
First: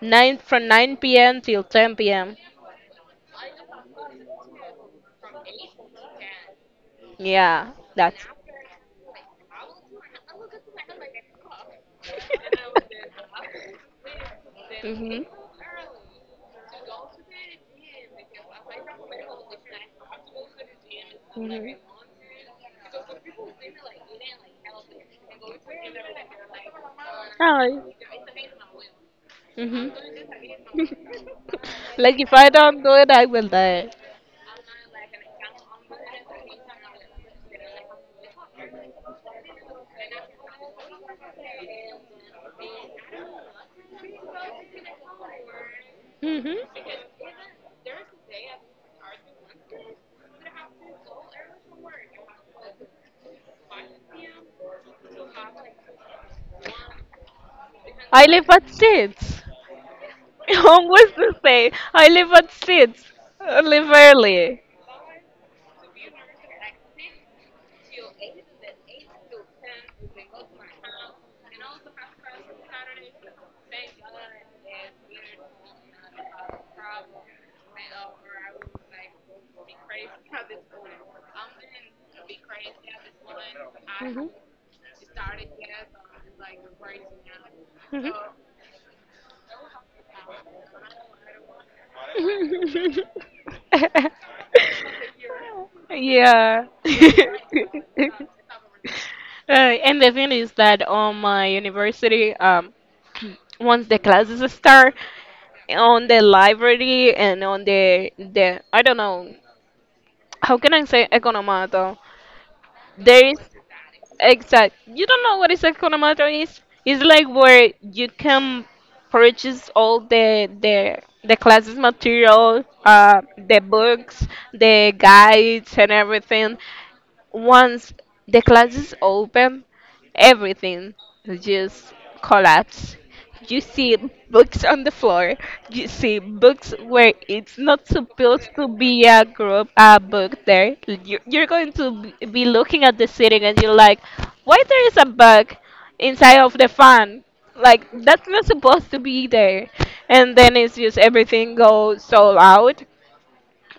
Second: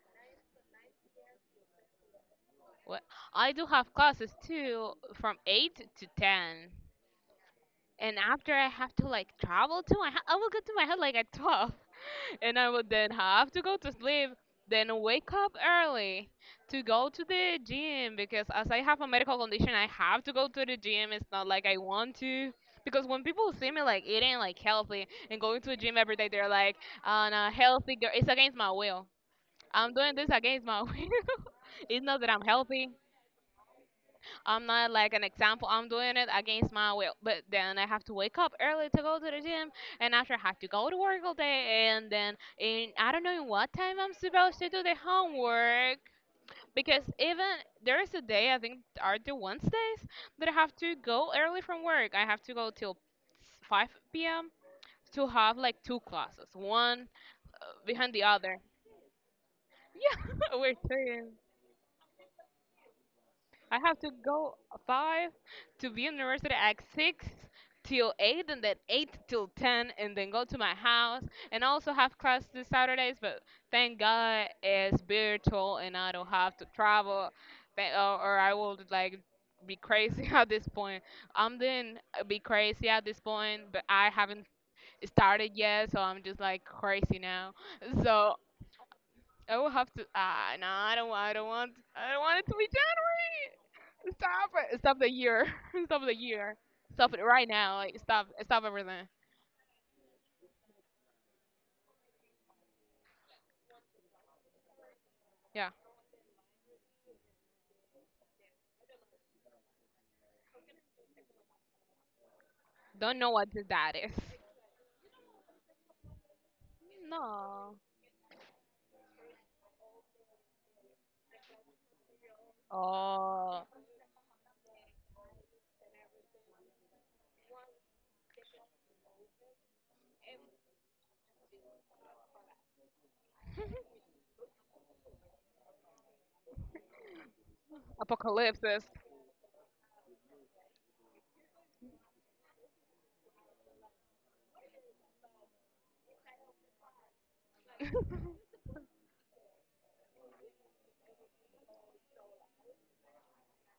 9 from 9 p.m. till 10 p.m. What? I do have classes too from 8 to 10, Yeah, that's. and after I have to like travel to my house, I will get to my house like at 12 and I will then have to go to sleep, then Mhm. wake up early to go to the gym because as I have a medical condition, I have to go to the gym. It's not like Mhm. I want to. Because when people see me like eating like healthy and going to the gym every day, they're like, "On a Hi. healthy girl," it's against my will. Mhm. I'm doing this against my will. It's not Like that if I'm I don't healthy. do it, I will die. I'm not like an example. I'm doing it against my will, but then I have to wake up early to go to the gym, and after I have to go to work all day, and then in I don't know in what time I'm supposed to do the homework Hmm. because even there is a day, I think are the Wednesdays, that I have to go early from work. I have to go till 5 p.m. to have like two classes, one behind the I live other. at six. Yeah, we're Almost two. the same. I live at six. I I live have to go early. five to be in university at six till eight, and then eight till ten, and then go to my house. And I also have class this Saturdays, but thank God it's virtual, and I don't have to travel, or I will like be crazy at this point. I'm doing Be crazy at this point, but I Mhm. haven't started yet, so I'm just like crazy now. So I will have to. Ah, no, I don't want. I don't want it to be January. Stop it. Stop the year. Stop the year. Yeah. Stop it right now. Like stop. Stop everything. And the thing is that on my university, once the classes start, Yeah. on the library and on the I don't know how can I say economato. Don't There know is what that is. exact. You don't know what is economato is? It's like where No. you can purchase all the the classes material, the Oh, books, the guides, and everything. Once the classes open, everything just collapse. You see books on the floor. You see books where it's not supposed to apocalypses. be a group, a book there. You- You're going to b- be looking at the ceiling and you're like, why there is a bug inside of the fan? Like, that's not supposed to be there. And then it's just everything goes so loud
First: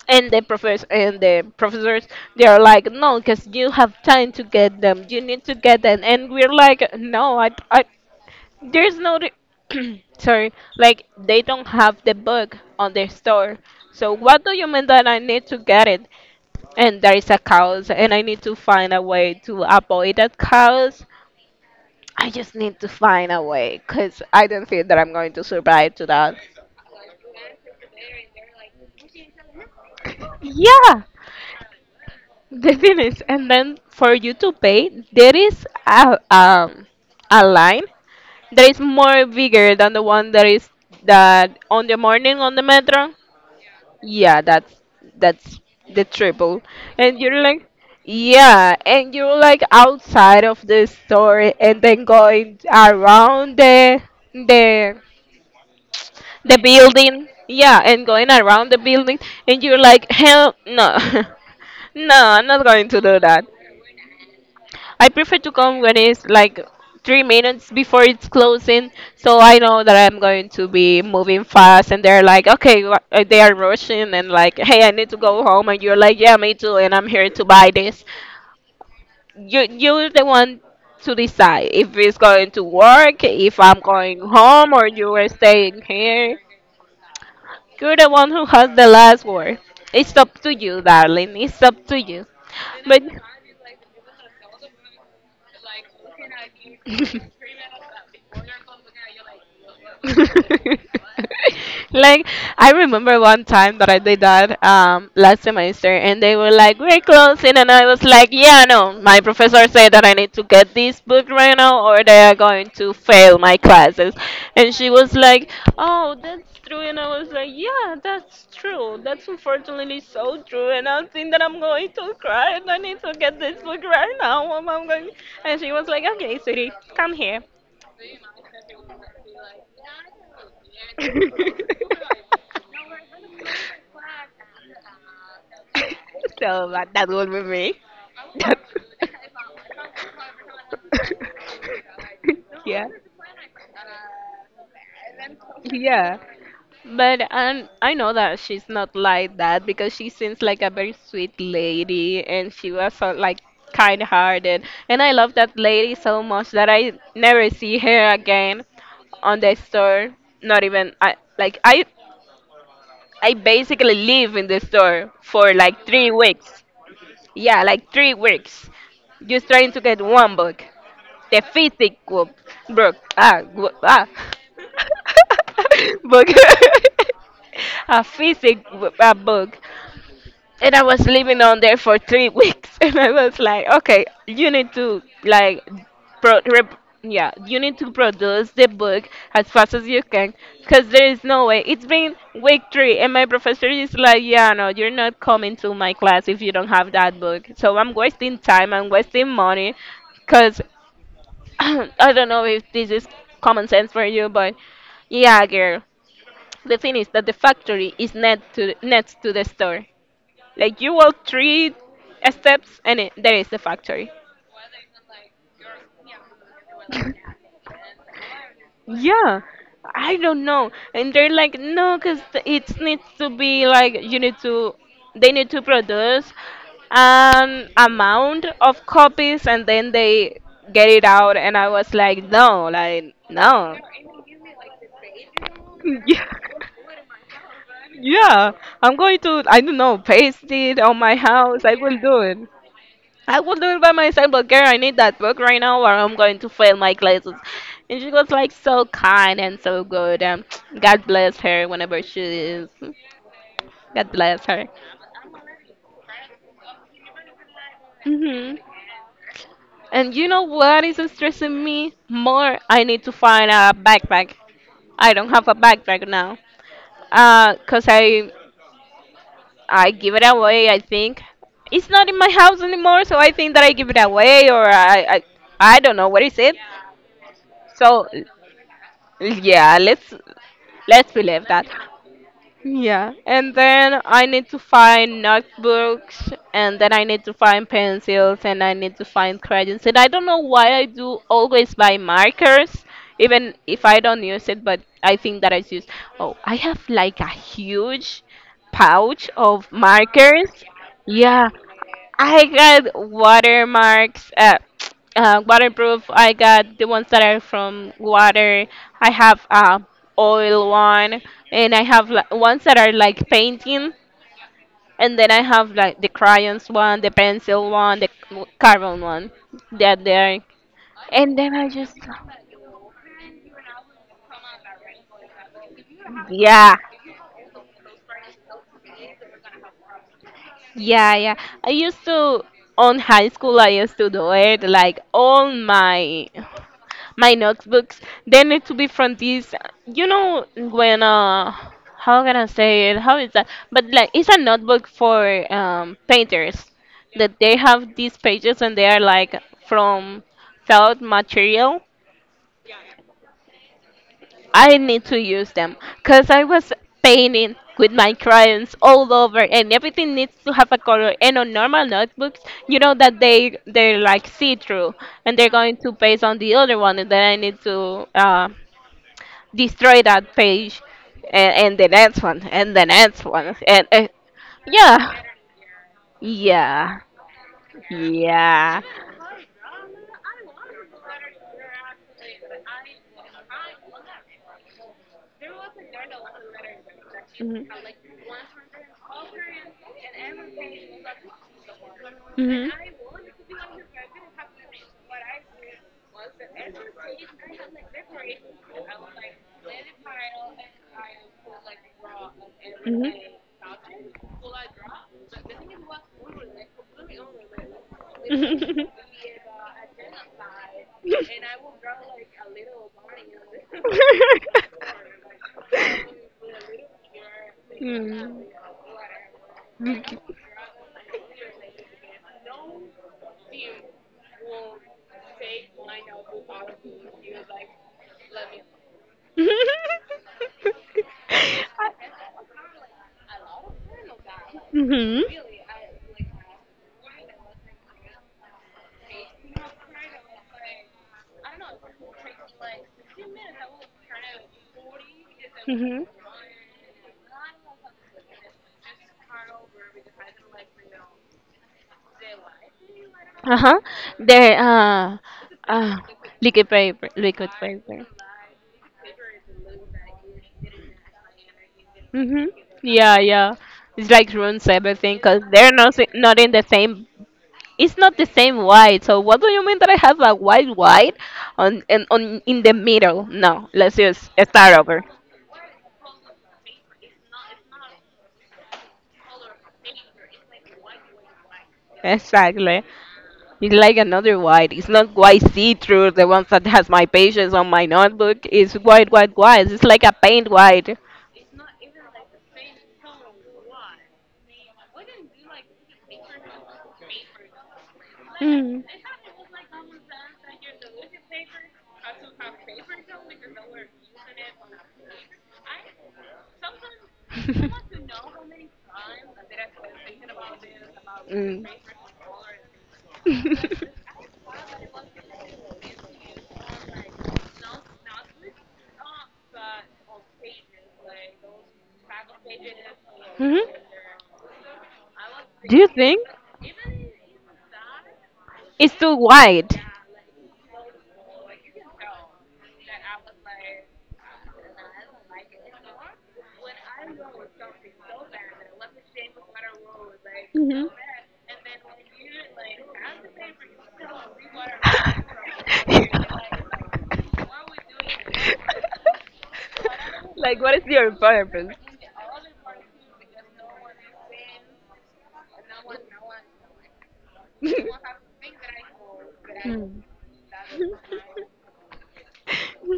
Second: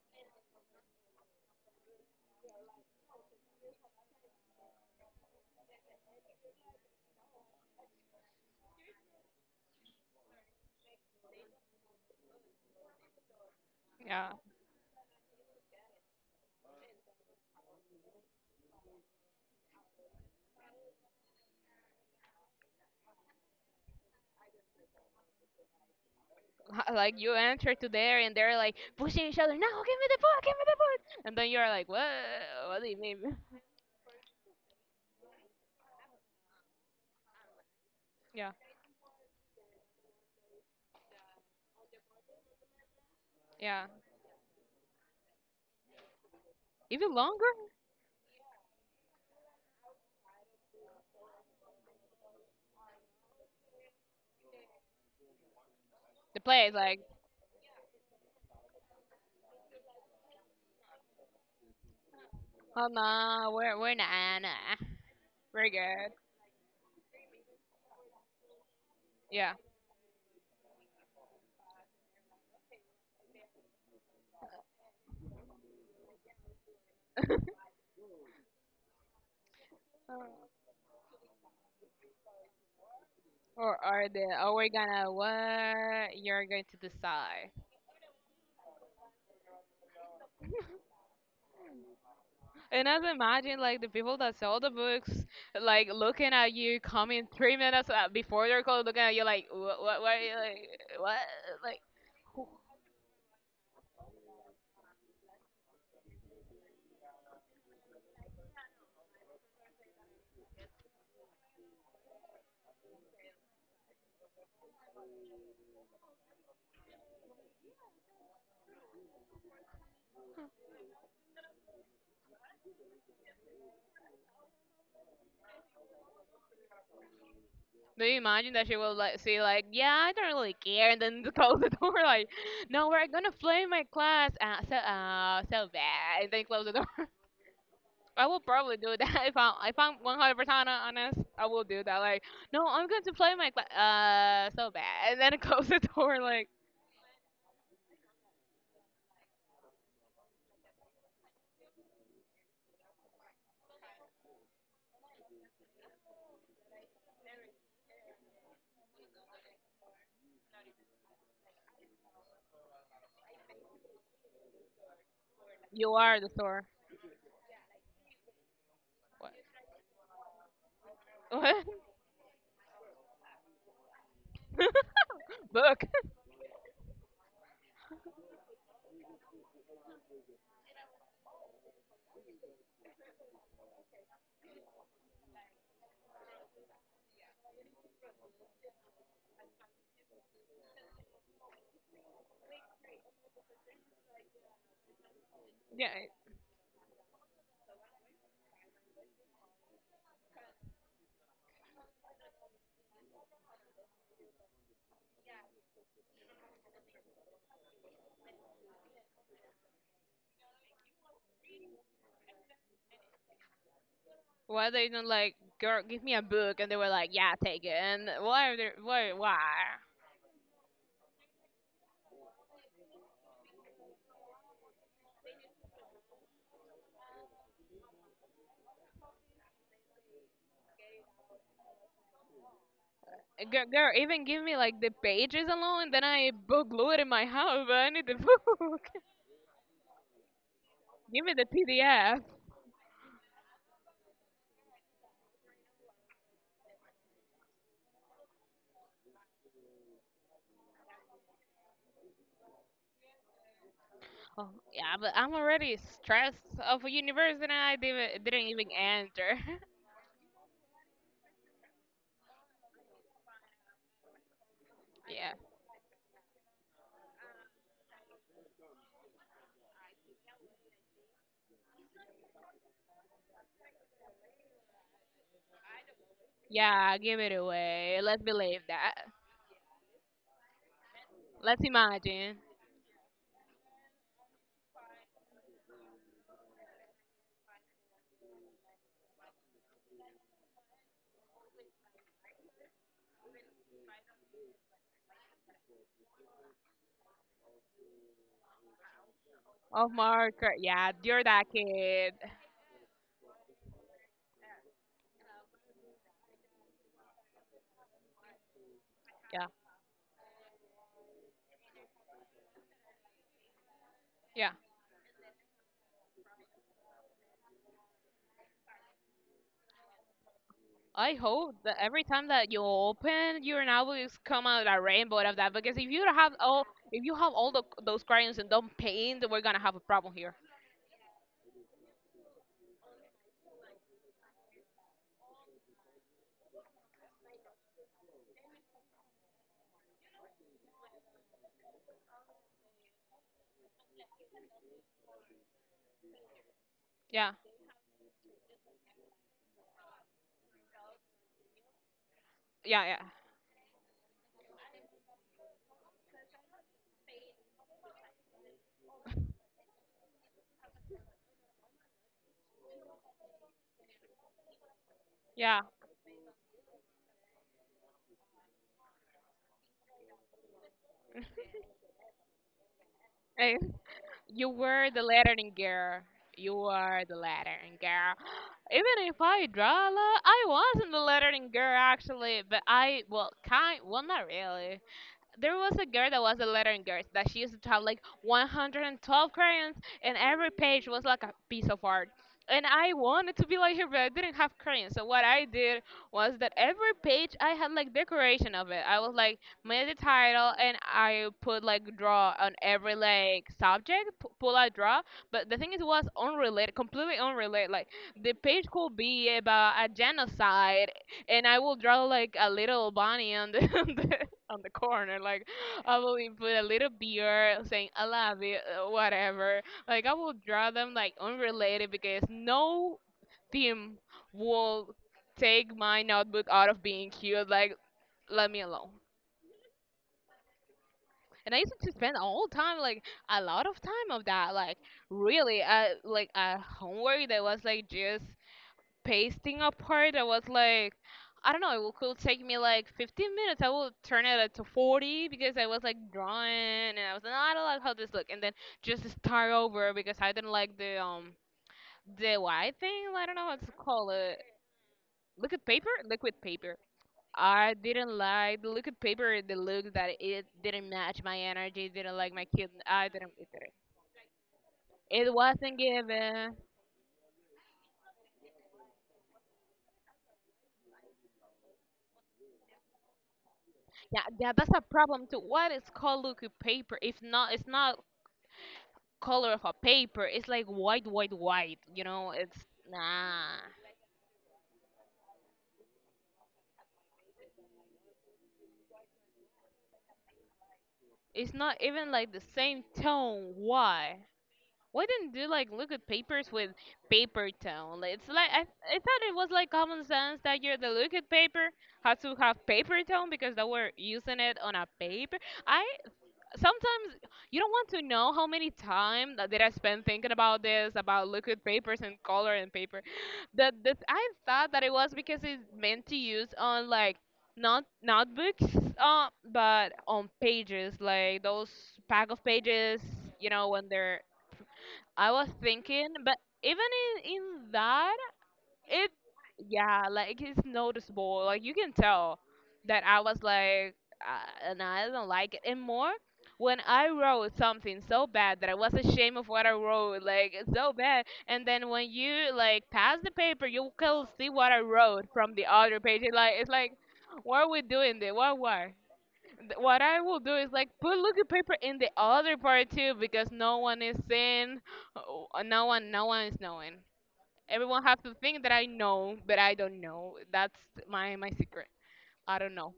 and the professors they are like no because you have time to get them, you need to get them, and we're like no I there's no re- sorry, like they don't have the book on their store, so Yeah. what do you mean that I need to get it? And there is a chaos and I need to find a way to avoid that chaos. I just need to find a way because I don't think that I'm going to survive to that. Like you enter to there and they're like pushing each other. No, give me the book. Give me the Yeah. book. And then you're like, what? The What do you thing mean? is, and then for you to pay, there is a a line Yeah. that is more bigger than the one that is that on the morning on the metro. Yeah. Yeah, that's the triple, Even and you're longer. like, yeah, and you're like outside of the store, and then going around the The the play is like, building. Yeah, and going around the building, and you're like, hell no. No, I'm not oh going to do that. no, we're not. Nah, nah. I prefer to We're come when good. it's like 3 minutes before it's closing, so Yeah. I know that I'm going to be moving fast. And they're like, okay, wha- they are rushing and like, hey, I need to go home, and you're like, yeah, me too, and I'm here to buy this. You're the one to decide if it's going to work, if Or I'm are going they? Oh, we're home, or gonna you are staying what, here. you're going to decide. You're the one who has the last word. It's up to you, darling. It's up to you. And I But imagine like the people that sell the books like looking at you coming mhm. 3 minutes before their call, looking at you like, what, you like, what like, Like who- I remember one time that I did that last semester, and they were like, "We're closing," and I was like, "Yeah, no. My professor said that I need to get this book right now, or they are going to fail my classes." And she was like, "Oh, that's true," and I was like, "Yeah, that's true. That's unfortunately so true." And I think that I'm going to cry, and I need to get this book right now. Mom, I'm going. And she was like, "Okay, sweetie, come here." do you imagine that she will like say like, yeah, I don't really care, and then close the door? Like, no, we're gonna flame my class so bad, and then So close the door. That would with me. I will That, probably do that if I'm 100% honest. I will do that. Like, no, I'm yeah, going to play my cla so bad, and then close the door. yeah. Like, But I know that she's not like that because she seems like a very sweet lady and she was so, like kind-hearted. And I love that lady so much that I never see her again on the store. Not even I like I basically live in the store for like you three are the door. weeks. Yeah, like 3 weeks. Just trying to get one book. The What? physical book. Ah, wo- ah. What? Book. Book. a physical a book and I was living on there for 3 weeks, and I was like, okay, you need to like, pro- rep- yeah, you need to produce the book as fast as you can, because there is no way. It's been week three, and my professor is like, yeah, no, you're not coming to Yeah. my class if you don't have that book. So I'm wasting time, I'm wasting money, because I don't know if this is common sense for you, but yeah, girl. The thing is that the factory is net to next to the store. Like you walk three steps and it, there is the factory. Why they don't like, girl? Give me a book, and they were like, yeah, take it. And why are they? Why? Why? Yeah, I don't know. And they're like, no, because it needs to be like, you need to, they need to produce an amount of copies and then they get it out. And I was like, no, like, Girl, no. girl, even give me like the pages alone, and then Yeah, I book glue it in my house. But I need the yeah. book. I'm going to, I don't know, paste it on my Give me the house. I will PDF. do it. I will do it by myself, but girl, I need that book right now or I'm going to fail my classes. And she was like so kind and so good. God bless her whenever she is. God bless Oh, her. yeah, but I'm already stressed of a universe that I didn't Hmm. even enter. And you know what is stressing me more? I need to find a backpack. I don't Yeah. have a backpack now. Cause I give it away. I think it's not in my house anymore, so I think that I give it away or I don't know what is it. Yeah, give it away. So Let's believe that. yeah, let's believe Let's that. imagine. Yeah, and then I need to find notebooks, and then I need to find pencils, and I need to find crayons. And I don't know why I do always buy markers, even if I don't use it, but I think that I use. Oh, I have like a huge pouch of Of marker. markers. Yeah, you're that Yeah, kid. I got watermarks, waterproof. I got the ones that are from water. I have Yeah, oil one, and I have like, ones that are like painting, yeah. and then I have like the crayons one, the pencil one, the c- carbon one. That there, I and hope then I that just every time that you open your novels come out a rainbow out of that because yeah. if you have all the, those crayons and don't paint, we're gonna have a problem here. Yeah, yeah. I used to on high school I used to do it like all my notebooks they need to be from this you know when how can I say it? How is that? But like it's a notebook for painters Yeah, that they have these pages and they are like from felt material yeah, I need to use them because I was painting with my crayons all over, and everything needs to have a color. And on normal notebooks, you know that they're like see-through, and they're yeah, going to paste on the other one, and then I need to destroy that page, and the next one, and the next yeah. one, and You were the yeah, lettering girl. You yeah, were the lettering girl. yeah. Even if I draw a lot, I wasn't the lettering girl actually, but I well kind well not really. There was a girl that was a lettering girl that she used to have like 112 crayons, and every page was like a piece of art. And I wanted to be like her, but I didn't have crayons. So what I did was that every page I had like decoration of it, I was like made the title, and I put like draw on every like subject pull out draw. But the thing is it was unrelated, completely unrelated. Like, the page could be about a genocide and I will draw like a little bunny on the on the corner. Like, I will even put a little beer saying I love Mm. it, whatever. Like, I Okay. will draw them like unrelated because no team will take my notebook out of being cute. Like, let me alone. And I used to spend all time, like a lot of time of that, like really, like a homework that was like just pasting apart. I was like, I don't know, it could take me like 15 minutes. I will turn it up to 40 because I was Mhm. like Mhm. drawing. And I was like, "No, I don't like how this look." And then just start over because I didn't like the white thing. I don't know how to Uh-huh. call it. There, Liquid paper? uh, Liquid liquid paper. paper, liquid I paper. didn't like the liquid paper. The look that it didn't match my energy. Didn't like my Mm-hmm. kid. I Yeah, didn't. It yeah. didn't. It's like ruins everything It because they're wasn't not si- not in given. the same. It's not the same white. So what do you mean that I have a white white on and on in the middle? No, let's Yeah, just yeah, that's start a over. problem too. What is called liquid paper? It's not. It's not color of a paper. It's like white, white, white. You know, it's Exactly. nah. It's like another white. It's not white see-through, the ones that has my pages on my notebook. It's white, white, white. It's like a paint white. It's not even like the same tone. Why? Why didn't you like look at papers with paper tone? Like, it's like I, Mm. I thought it was like common sense that you're the look at paper had to have paper tone because they were using it on a paper. I sometimes you don't want to know how many time that did I spend thinking about this, about liquid Mm. papers and color and paper. That I thought that it was because it's meant to use on like not notebooks, but on pages like those pack of pages. You Hmm. know when they're. I was Do you thinking, think but even in that it's it too wide? yeah, like it's noticeable, like you can tell that I was like, and I don't like it. And more when I wrote something so bad that I was ashamed of what I wrote, like it's Hmm. so bad. And then when you like pass the paper you can see what I wrote from the other page, it's like why are we doing this, why, why. What I will do Like, is what is like your put looking purpose? paper in the other part too because no one is seeing, no one, no one is knowing. Everyone has to think that I know, but I don't Hmm. know. That's my my secret. I don't know.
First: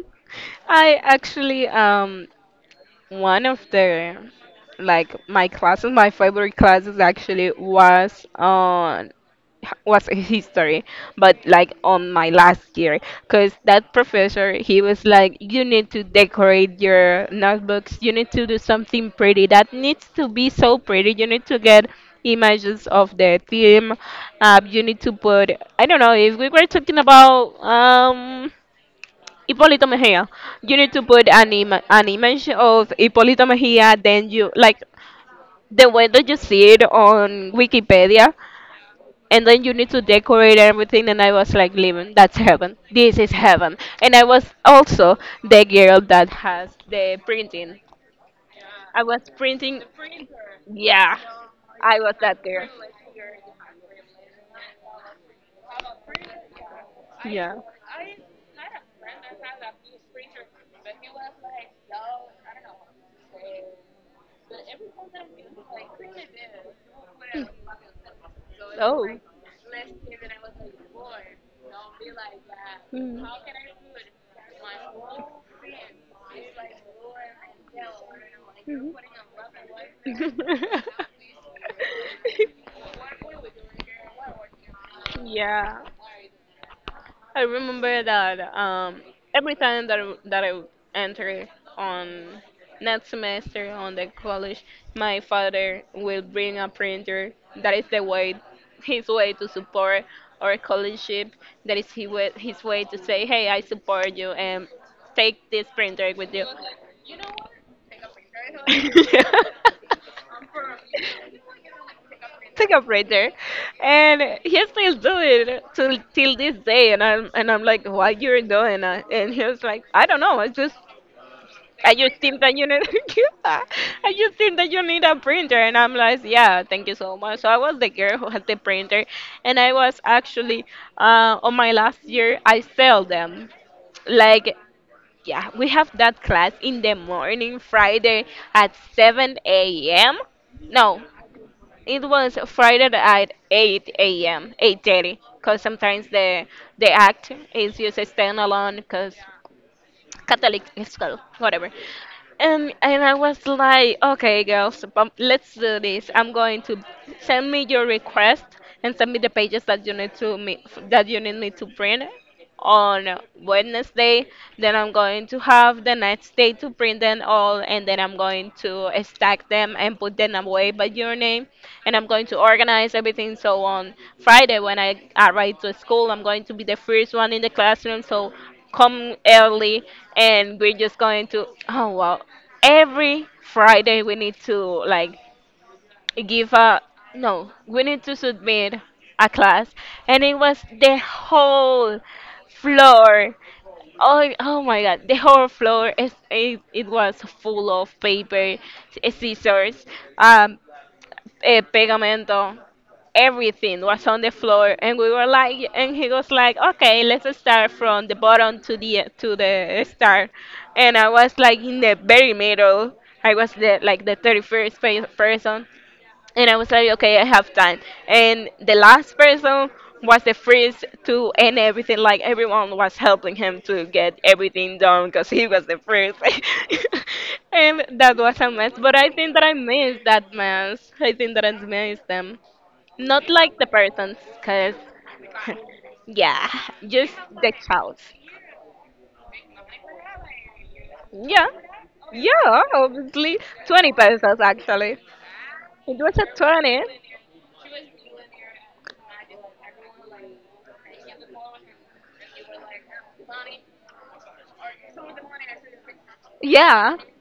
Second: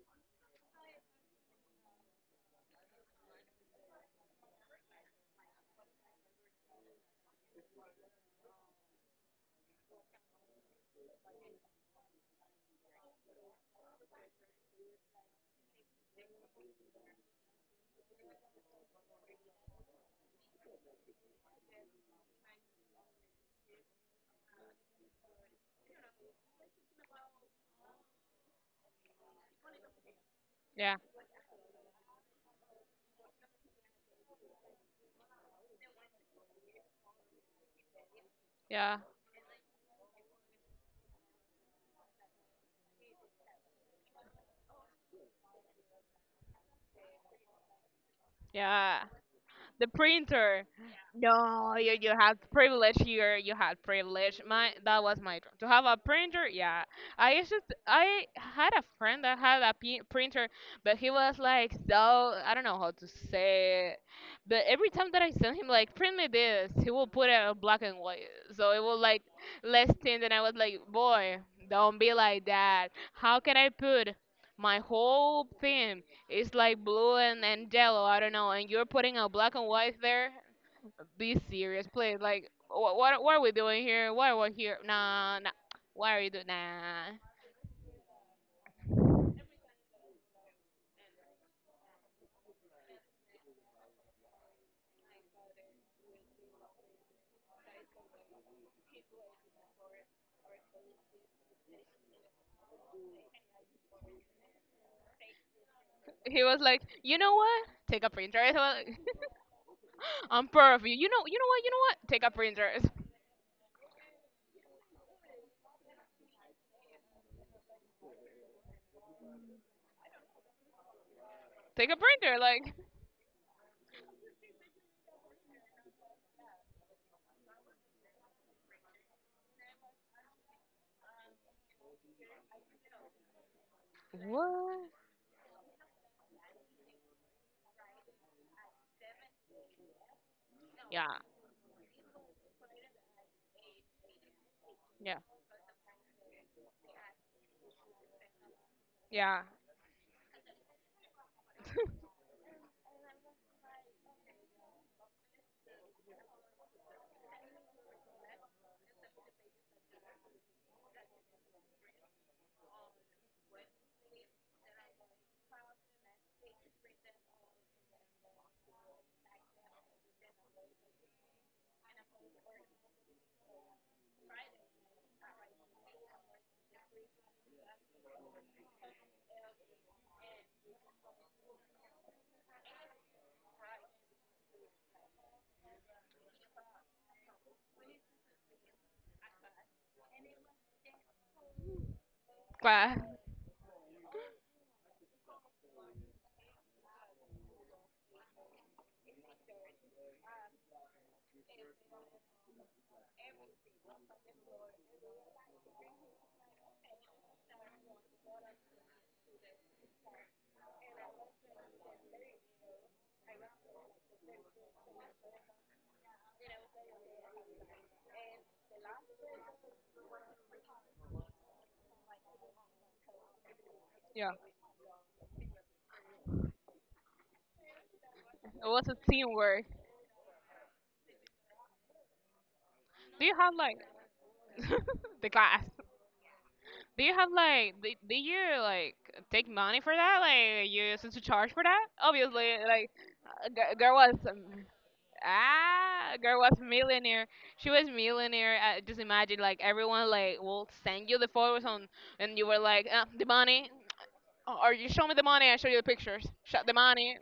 I actually one of the like my classes, my favorite classes actually was history, but like on my last year, because that professor he was like, you need to decorate your notebooks, you need to do something pretty. That needs to be so pretty. You need to get images of the theme. You need to put I don't know if we were talking about Hipólito Mejia. You need Yeah, to put an, Im- an image of Hipólito Mejia, then you like the way that you see it on Wikipedia, yeah, and then you need to decorate everything. And I was like, living, that's heaven. This is heaven. And I was also the girl that has the printing. yeah. I was printing. The printer. Yeah, No, you I you was had that girl. privilege here. You had privilege. My that was my dream to have a printer. Yeah, I used Yeah. to. I had a friend that had a printer, but he was like so I don't know how to say it. But every time that I sent him like print me this, he will put it on black and white, so it will like less tint. And I was like, boy, don't be like that. How can I put my whole thing it's like blue and, yellow. I don't know. And you're putting a black and white there. Be serious, please. Like, what are we doing here? Why are we here? Nah, nah. Yeah. Why are you doing? Nah. I remember that every time that I enter on next semester on the college, my father will bring a printer. That is the way, his way to support our collegeship. That is his way to say, "Hey, I support you and take this printer with He you." was like, you know what? Take a printer. I was I'm proud of you. You know, You know what? Take a printer. Take a break there, and he still do it till this day. And I'm like, what you're doing that? And he was like, I don't know. Take I a just printer. think that you Like, need I just think that you need a printer. And I'm like, yeah, thank you so much. So I was the girl who had the printer, and I was actually on my last year. I sell them like, what? yeah, we have that class in the morning Friday at 7 a.m. No, Yeah, it was Friday at 8 a.m., 8:30, yeah, because sometimes the act is just a standalone, because yeah. Catholic school, whatever. And I was like, okay, girls, let's do this. I'm going to send me your request and send me the pages that you need to me that you need me to print on Wednesday. Then I'm going to have the next day to print them all, and then I'm going to stack them and put them away by your name. And I'm going to organize everything. So on Friday, when I arrive to school, I'm going to be the first one in the classroom. So come early and we're just going to, oh wow, every Friday we need to like give a, no, we need to submit a class, and it was the whole Class. floor. Oh, my God, the whole floor is it was full of paper, scissors, um pegamento, everything was on the floor, and we were like, and he was like, okay, let's start from the bottom to the start, and I was like in the very middle. I was the like the 31st person, and I was like, okay, I have time. And the last person was the first to end everything. Like everyone was helping him to get Yeah. everything done because he was the first. And that was a It mess. was a But I think that I teamwork. missed that mess. I think that I missed them. Do Not you have like the like persons, cause the class? yeah, Do just you have the like do, childs. do you like take money for that? Like you used to Yeah, charge for that? Obviously, yeah, like obviously 20 girl was pesos actually. It ah was a girl was 20. millionaire. She was millionaire. Just imagine like everyone like will send you the photos on, and you were like the money, or you show me the money, I show you the pictures. Shut the Yeah. money.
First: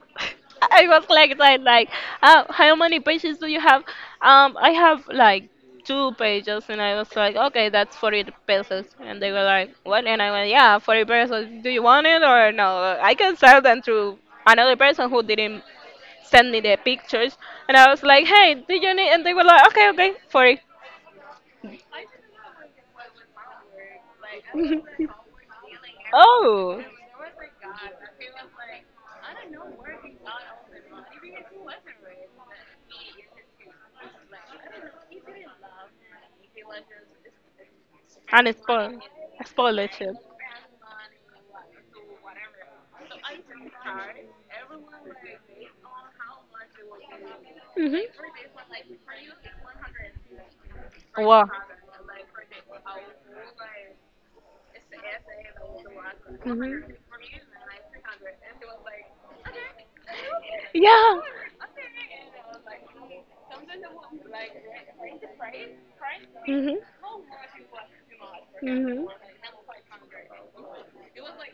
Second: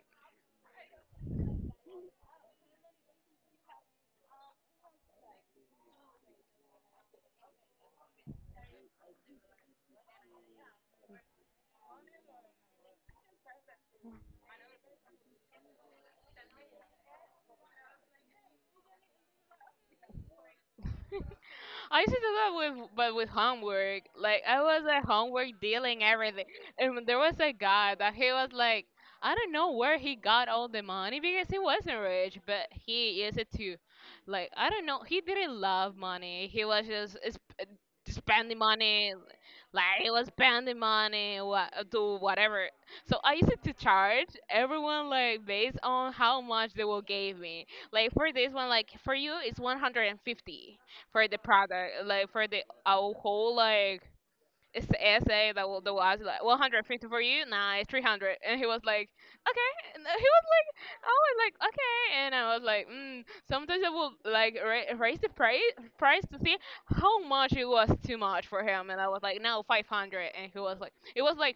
I was like that, like, how many pages do you have? I have like two pages, and I was like, okay, that's 40 pesos. And they were like, what? And I went, yeah, 40 pesos. Do you want it or no? I can sell them to another person who didn't send me the pictures. And I was like, hey, do you need? And they were like, okay, okay, 40. I used to do that with, but with homework. Like I was at homework dealing everything, Oh, and there was a guy that he was like, I don't know where he got all the money because he wasn't rich, but he used it to, like I don't know, he didn't love money. He was just and spending it's spoiled. money, I spoiled that like he chip. was spending money what do whatever. So I used to charge everyone like based on how much they will give me. Mhm. Like for this one, like for you it's 150 for the Wow. product, like for the our whole like it's the essay that will do us like Mhm. 150, for you, nah, it's 300. And he was like, okay. And he was like, I Yeah. was like, okay. And I was like, mm, sometimes I will like raise the price to see Mhm. how much it was too much for him. And I was like, no, 500. And he was like, it was like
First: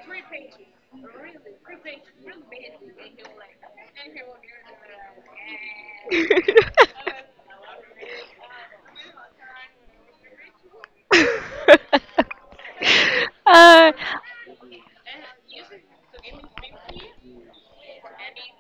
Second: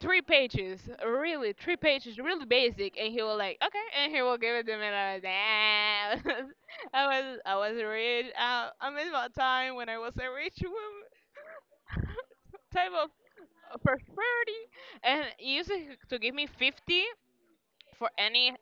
three pages, three pages, really basic, and he was like, okay, and he will give it to me. And I was, "Ah." I was rich. I'm in my time when I was a rich woman type of, Mhm. for 30, and he used to uh, give me 50 for any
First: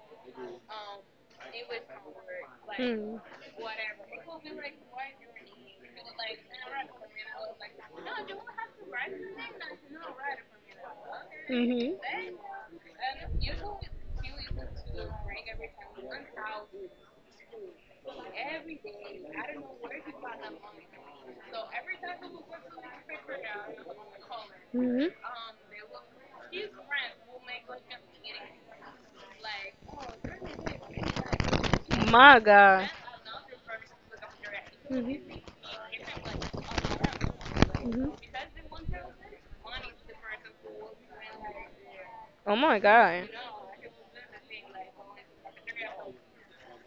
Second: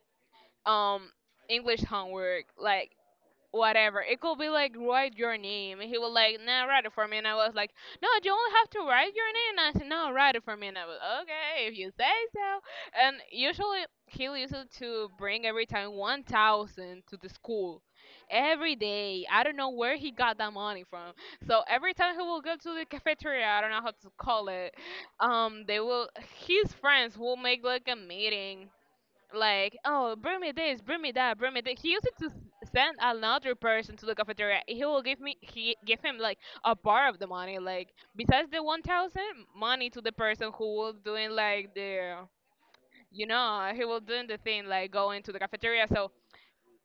um English homework. Like Mm. whatever. It could be like write your name. And he was like, nah, write it for me. And I was like, no, you only have to write your name. And I said, no, write it for me. And I was okay if you Hmm. say so. And usually he used to bring every time 1,000 to the school. Every day, I don't know where he got that money from. So every time he will go to the cafeteria, I don't know how to call it. Hmm. They will his friends will make like a meeting like, oh, bring me this, bring me that, bring me that. He used it to My God. send another person to the cafeteria. He will give Hmm. me, he give him like a part of the money, like Hmm. besides the 1,000 money to the person who was doing like the, Oh my you God. know, he was doing the thing like going to the cafeteria. So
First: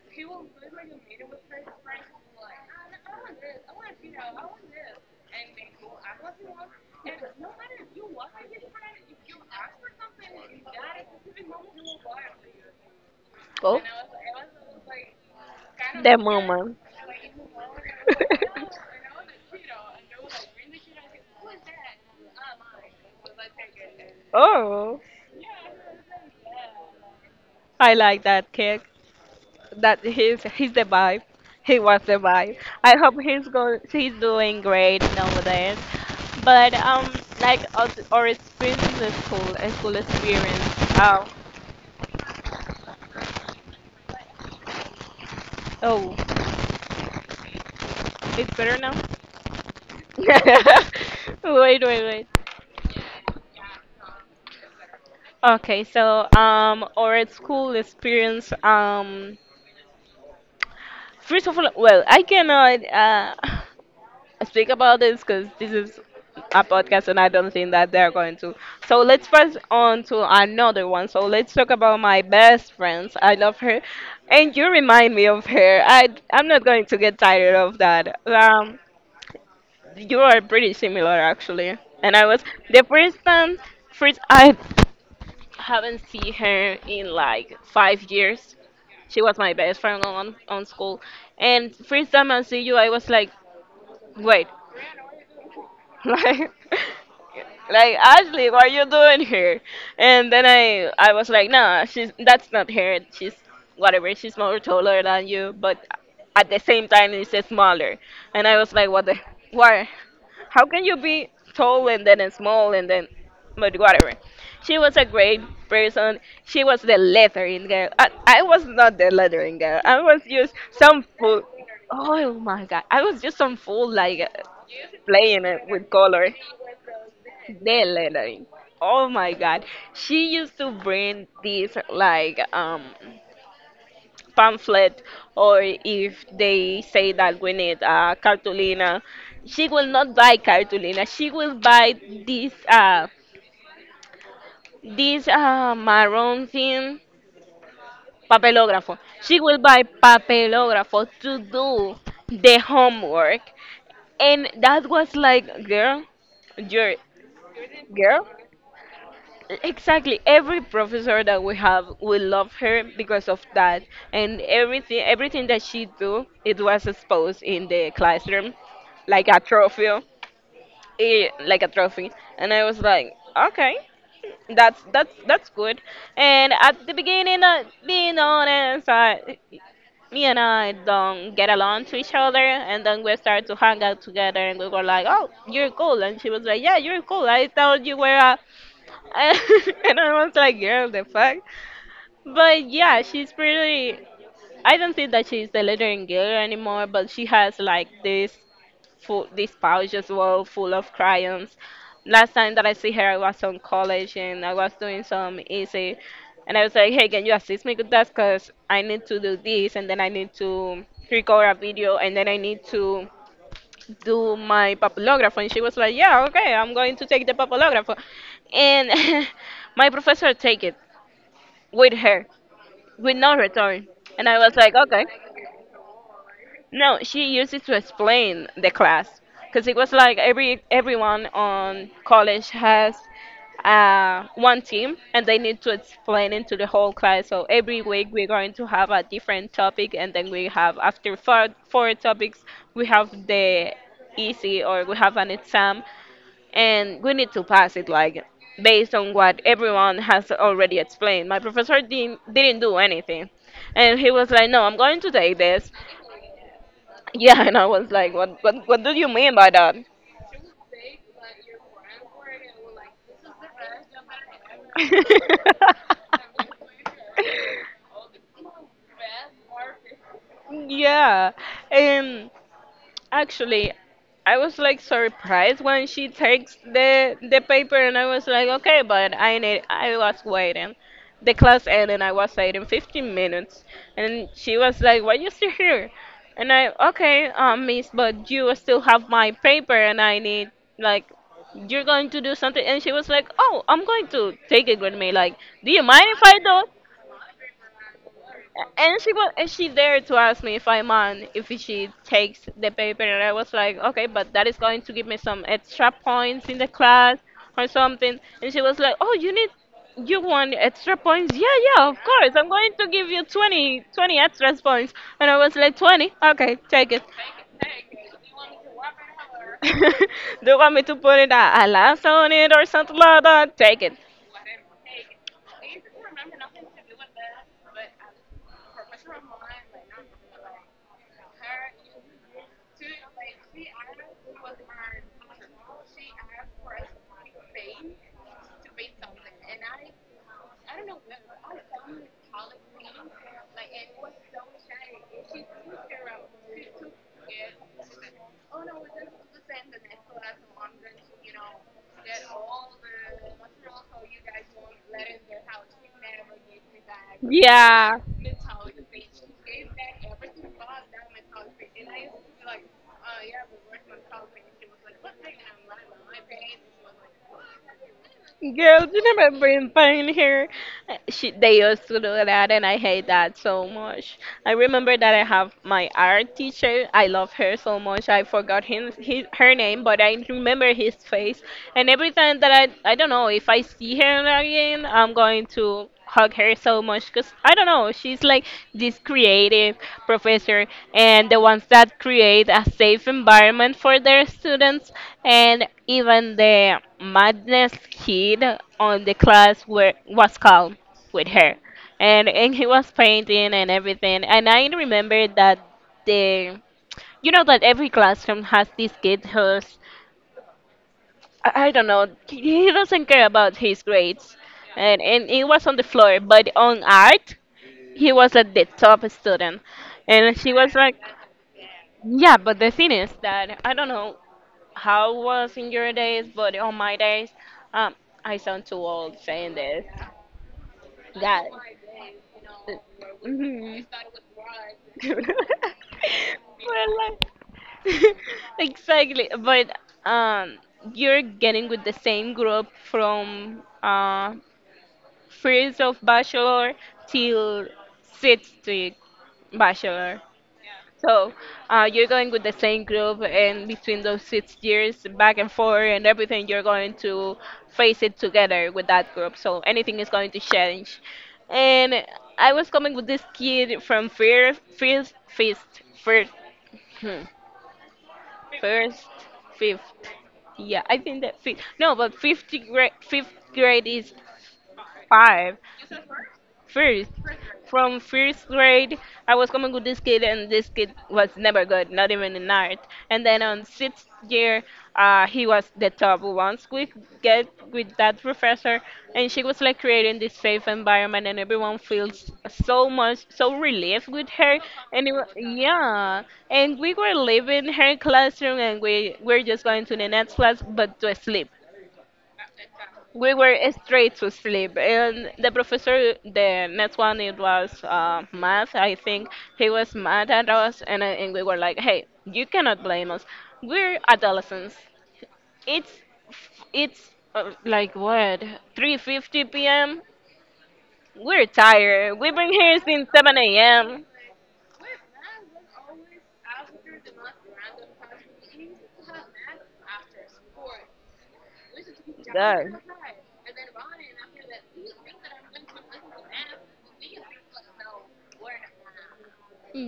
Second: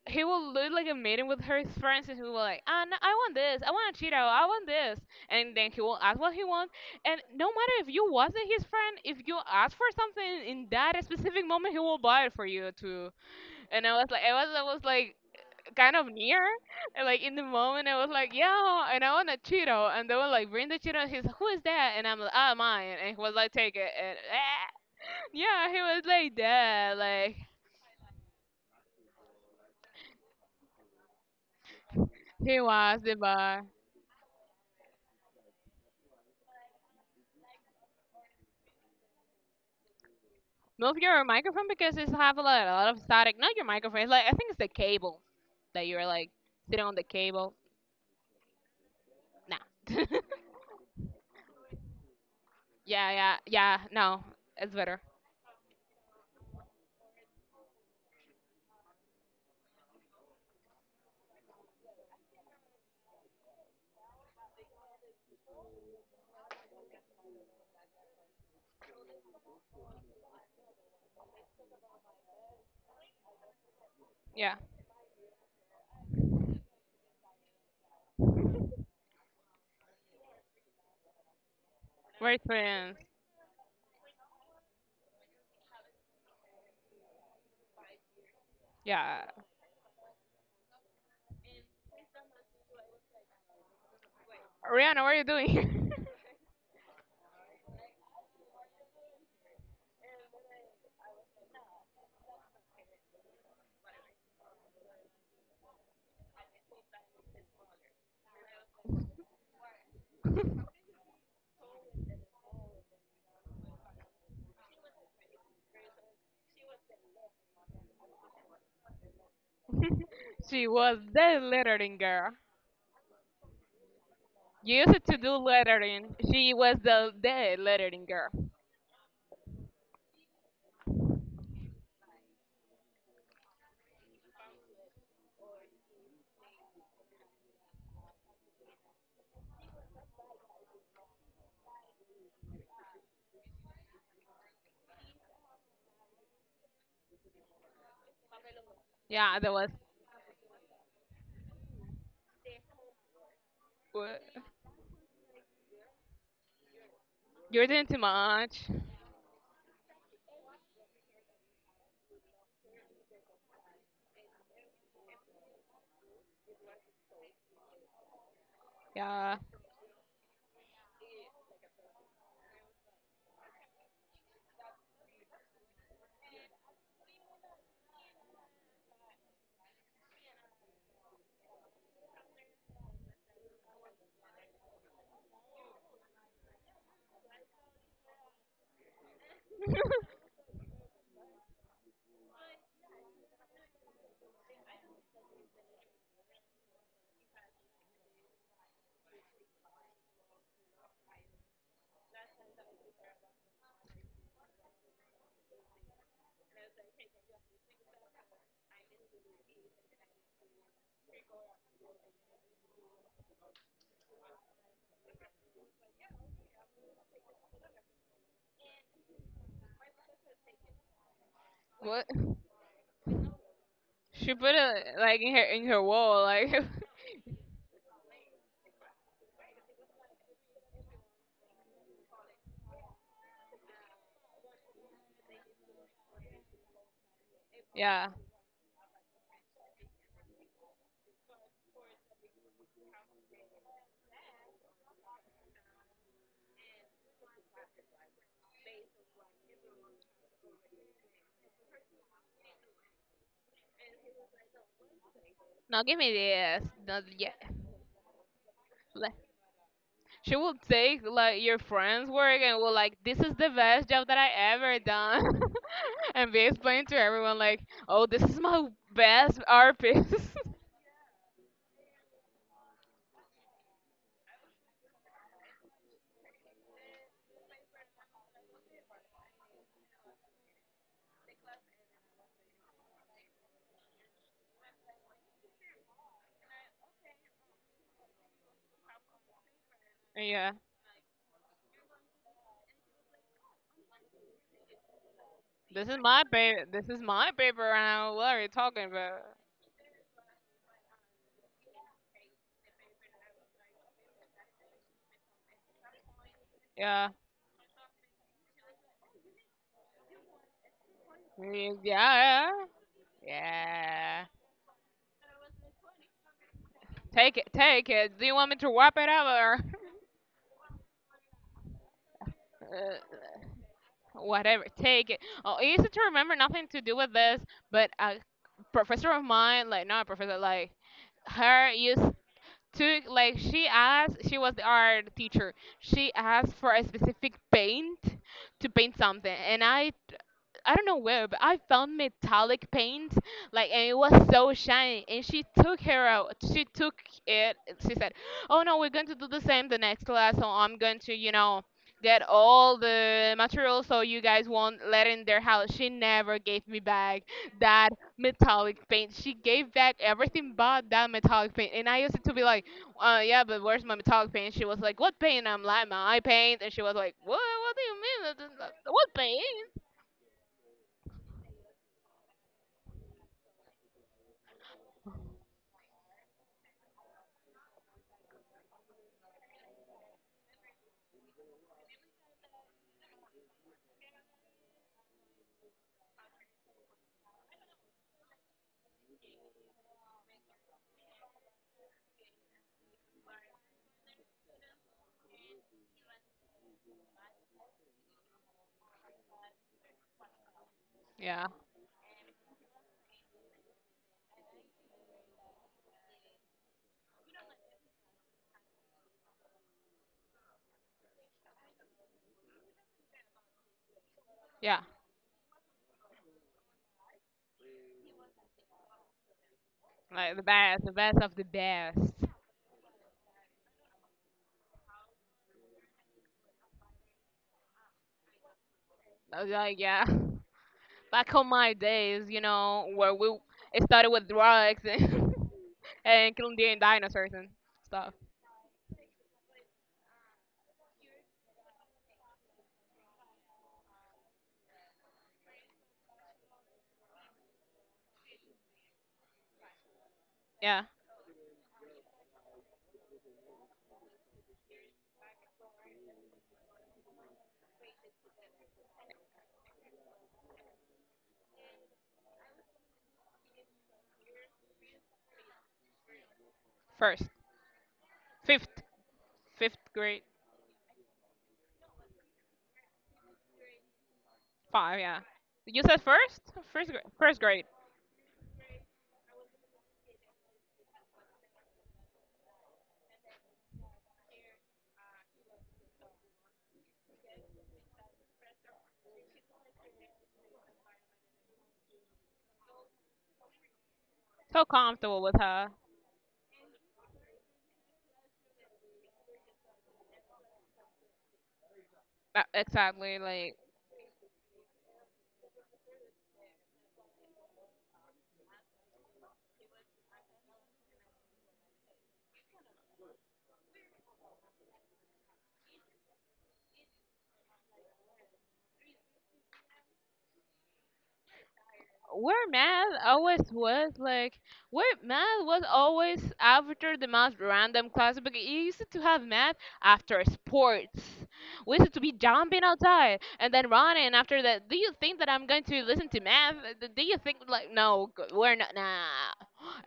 he will do like a meeting with her friends, and he will like, ah, no, I want this, I want a Cheeto, I want this, and then he will ask what he wants. And no matter if you wasn't his friend, if you ask for something in that specific moment, he will buy it for you to. Oh, And I was like, I was like kind of that near, mama. and like in the moment, I was like, yeah, and I want a Cheeto, and they were like, bring the Cheeto, and he's, like, who is that? And I'm like, ah, mine, and he was like, take it, and Oh, yeah, he was like that, like I like that kid. That he's the vibe. He was the vibe. he I was the hope he's bar. going. He's doing great nowadays. But like our experience in the school, a school experience. Move your Oh, microphone because it's have a lot of static. Not your microphone. It's like I think it's the cable that you're oh, like sitting on the cable. it's better now. Nah. Wait, wait. yeah, yeah, yeah. No, it's better. Okay, so our school experience. First of all, well, I cannot. Speak about this because this is a podcast and I don't think that they're going to. So let's press on to another one. So let's talk about my best friends. I love her, and Yeah, you remind me of her. I'm not going to get tired of that. You are pretty similar actually. And I we're was the friends. first time, first I haven't seen her in like 5 years. She Yeah, was my best friend on school, and first time I see you, I was like, wait. Rihanna, what are you doing? like like Ashley, what are you doing here? And then I was like, nah, she's that's not her. She's whatever. She's more taller than you, but at the same time, it's smaller. And I was like, what the why? How can you be tall and then small and then, but whatever. She was a great person. She was the lettering girl. I was not the lettering girl. I was just She was some the fool. lettering girl. Oh my God! I was just some fool like You used to do playing it with lettering. color. She was the The lettering girl. lettering. Oh my God. She used to bring these like pamphlet, or if they say that we need cartulina, she will not buy cartulina. She will buy this this maroon thing, papelógrafo. Yeah, She that will was buy papelógrafo to do the homework. what And that was like, girl, you're you're doing too girl. much. Exactly. Every professor that we have, we love her because of that, and everything, everything that she do, it was exposed in the classroom, like Yeah. a trophy, eh, like a trophy. And I was like, okay, that's that's good. And at the beginning, being honest, I, me and I don't get along to each other, and then we started to hang out together, and we were like, oh, you're cool, and she was like, yeah, you're cool. I thought you were a and I was like, girl, the fuck? But yeah, she's pretty. I don't think that she's the lettering girl anymore, but she has like this full, this pouch as well full of crayons. Last time that I see her, I was on college and I was doing some essay, and I was like, hey, can you assist me with that? Cause I need to do this, and then I need to record a video, and then I need to do my papillograph, and she was like, yeah, okay, I'm going to take the papillograph, and my professor take it with What, her with no return, and I she was put like, it okay, like in her wall, like no, she used it to explain the class because it was like every everyone on college has one team and they need to explain it to the whole class, so every week yeah. we're going to have a different topic, and then we have after four topics we have the easy, or we have an exam and we need to pass it like based on what everyone has already explained. My professor didn't do anything, and he was like, "No, I'm going to take this." Now give me this. Not yet. Yeah, and I was like, "What what do you Like, mean by that?" she will take like your friend's work and will like this is the best job that I ever done and be explaining to everyone like, oh this is my best art piece. Yeah, and actually, I was like surprised when she takes the paper, and I was like, okay, but I need. I was waiting. The class ended. I was waiting 15 minutes, and she was like, "Why you still here?" And I, okay, miss, but you still have my paper, and I need Yeah. like you're going to do something. And she was like, oh, I'm going to take it with me. Like, do you This is mind if my I paper. do? This is my paper round. What are you talking And she about? was, and she dared to ask me if I mind if she takes the paper, and I was like, okay, but that is going to give me some extra points in the Yeah. class or something. And she was like, oh, you need, you want extra points? Yeah, Yeah. yeah, of course. I'm Yeah. going to give you 20 Yeah. extra points. And I was like, 20? Okay, take it. Take it. Take it. Do you want me to wrap it up or Do you want me to put it a last on it or something like that? Uh, Take it. whatever? Take it. Oh, it's easy to remember. Nothing to do with this. But a professor of mine, like not a professor, like her used to like she asked she was the art teacher she asked for a specific paint to paint something. And I don't know where, but I found metallic paint, like, and it was so shiny. And she took her out. She took it. She said, "Oh no, we're going to do the same the next class. So I'm going to, you know, get all the materials so you guys won't let in their house." She never gave me back that Yeah, metallic paint. She gave back everything but that metallic paint. And I used to be like, "Yeah, but where's my metallic paint?" She was like, "What paint?" I'm like, "My eye paint." And she was like, "What? What do you mean? girls, What you never bring paint?" pain here. She, they used to do that, and I hate that so much. I remember that I have my art teacher. I love her so much. I forgot her name, but I remember his face. And every time that I don't know if I see her again, I'm going to hug her so much, because I don't know, she's like this creative professor and the ones that create a safe environment for their students, and even the madness kid on the class was calm with Yeah. her, and he was painting and everything, and I remember that the, you know that every classroom has this kid who's, I don't know, he doesn't care about his grades Yeah, and it was on the floor, but on art he was at the top student, and like she was the like, best of the best. yeah, but the thing is that I don't know how it was in your days, but on my days um I sound too old I was saying like, this. yeah. Back Yeah. on my days, you know, where we Hmm. it started with drugs But and, and killing the like, dinosaurs and stuff. exactly but um you're getting with the same group from first of bachelor till sixth to bachelor. Yeah, So you're going with the same group, and between those 6 years, back and forth, and everything, you're going to face it together with that group. So anything is going to change. And I was coming with this kid from First, hmm, first, fifth, First, fifth Fifth. grade, Yeah, I think that fifth. No, but fifth grade is five. Yeah, five. you said first, First, first grade. from first grade, I was coming with this kid, and this kid was never good, not even in art. And then on sixth year, he was the top. Once we get with that professor, and she was like creating this safe environment, and everyone feels so much, so relieved with her. So And comfortable with her. Yeah, and we were leaving her classroom, and we were just going to the next class, but to sleep, Exactly, we were like straight to sleep, and the professor the next one it was math, I think. He was mad at us, and we were like, hey, you cannot blame us, we're adolescents, it's like what, 3:50 p.m., we're tired, we've where been here math since 7 always was a.m. like where math was always after the most random class because you used to have math after sports. We used to be jumping Done. outside and then running after that, do you think that I'm going to listen to math? Do you think, like no we're not, nah.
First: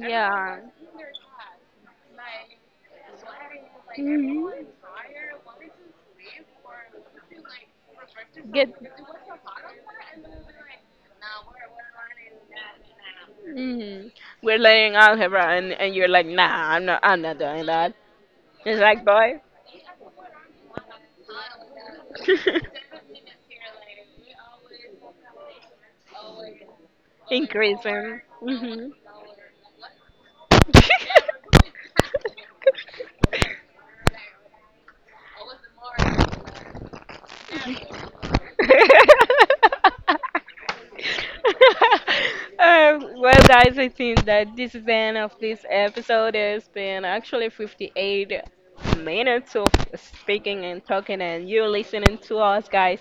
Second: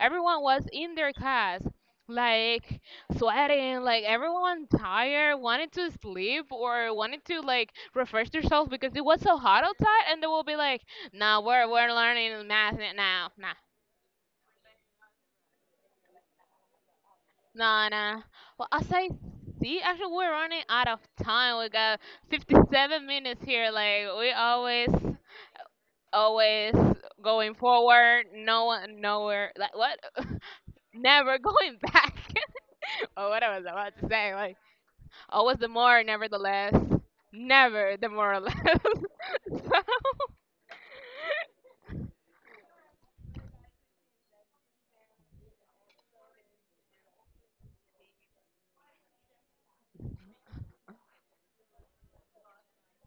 Everyone was in their class like sweating, like Mhm. everyone tired wanted to sleep or wanted to like refresh themselves Get. because it was so hot outside, and they will be like, no, we're learning math now. Mhm. We're learning algebra, and you're like, nah, I'm not doing Nah, that. no, no. Well, I It's like, say, boy, see, actually, we're running out of time. We got 57 minutes here. Like we always, always going increasing. forward. No Hmm. one, nowhere. Like what? Never going back. or what I was about to say. Like always the more, nevertheless. Never the more or less. So, um, well, guys, I think that this is the end of this episode. It's been actually 58 minutes of speaking and talking, and you listening to us, guys,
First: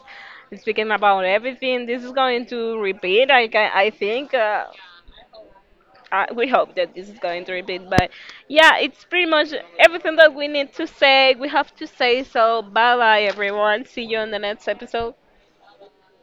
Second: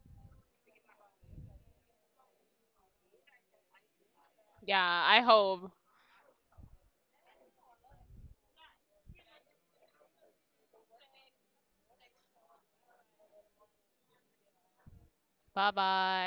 speaking about everything. This is going to repeat. I think. Yeah, I hope. I, we hope that this is going to repeat, but yeah, it's pretty much everything that we need to say. We have to say so. Bye bye, everyone. See you on the next episode. Bye bye.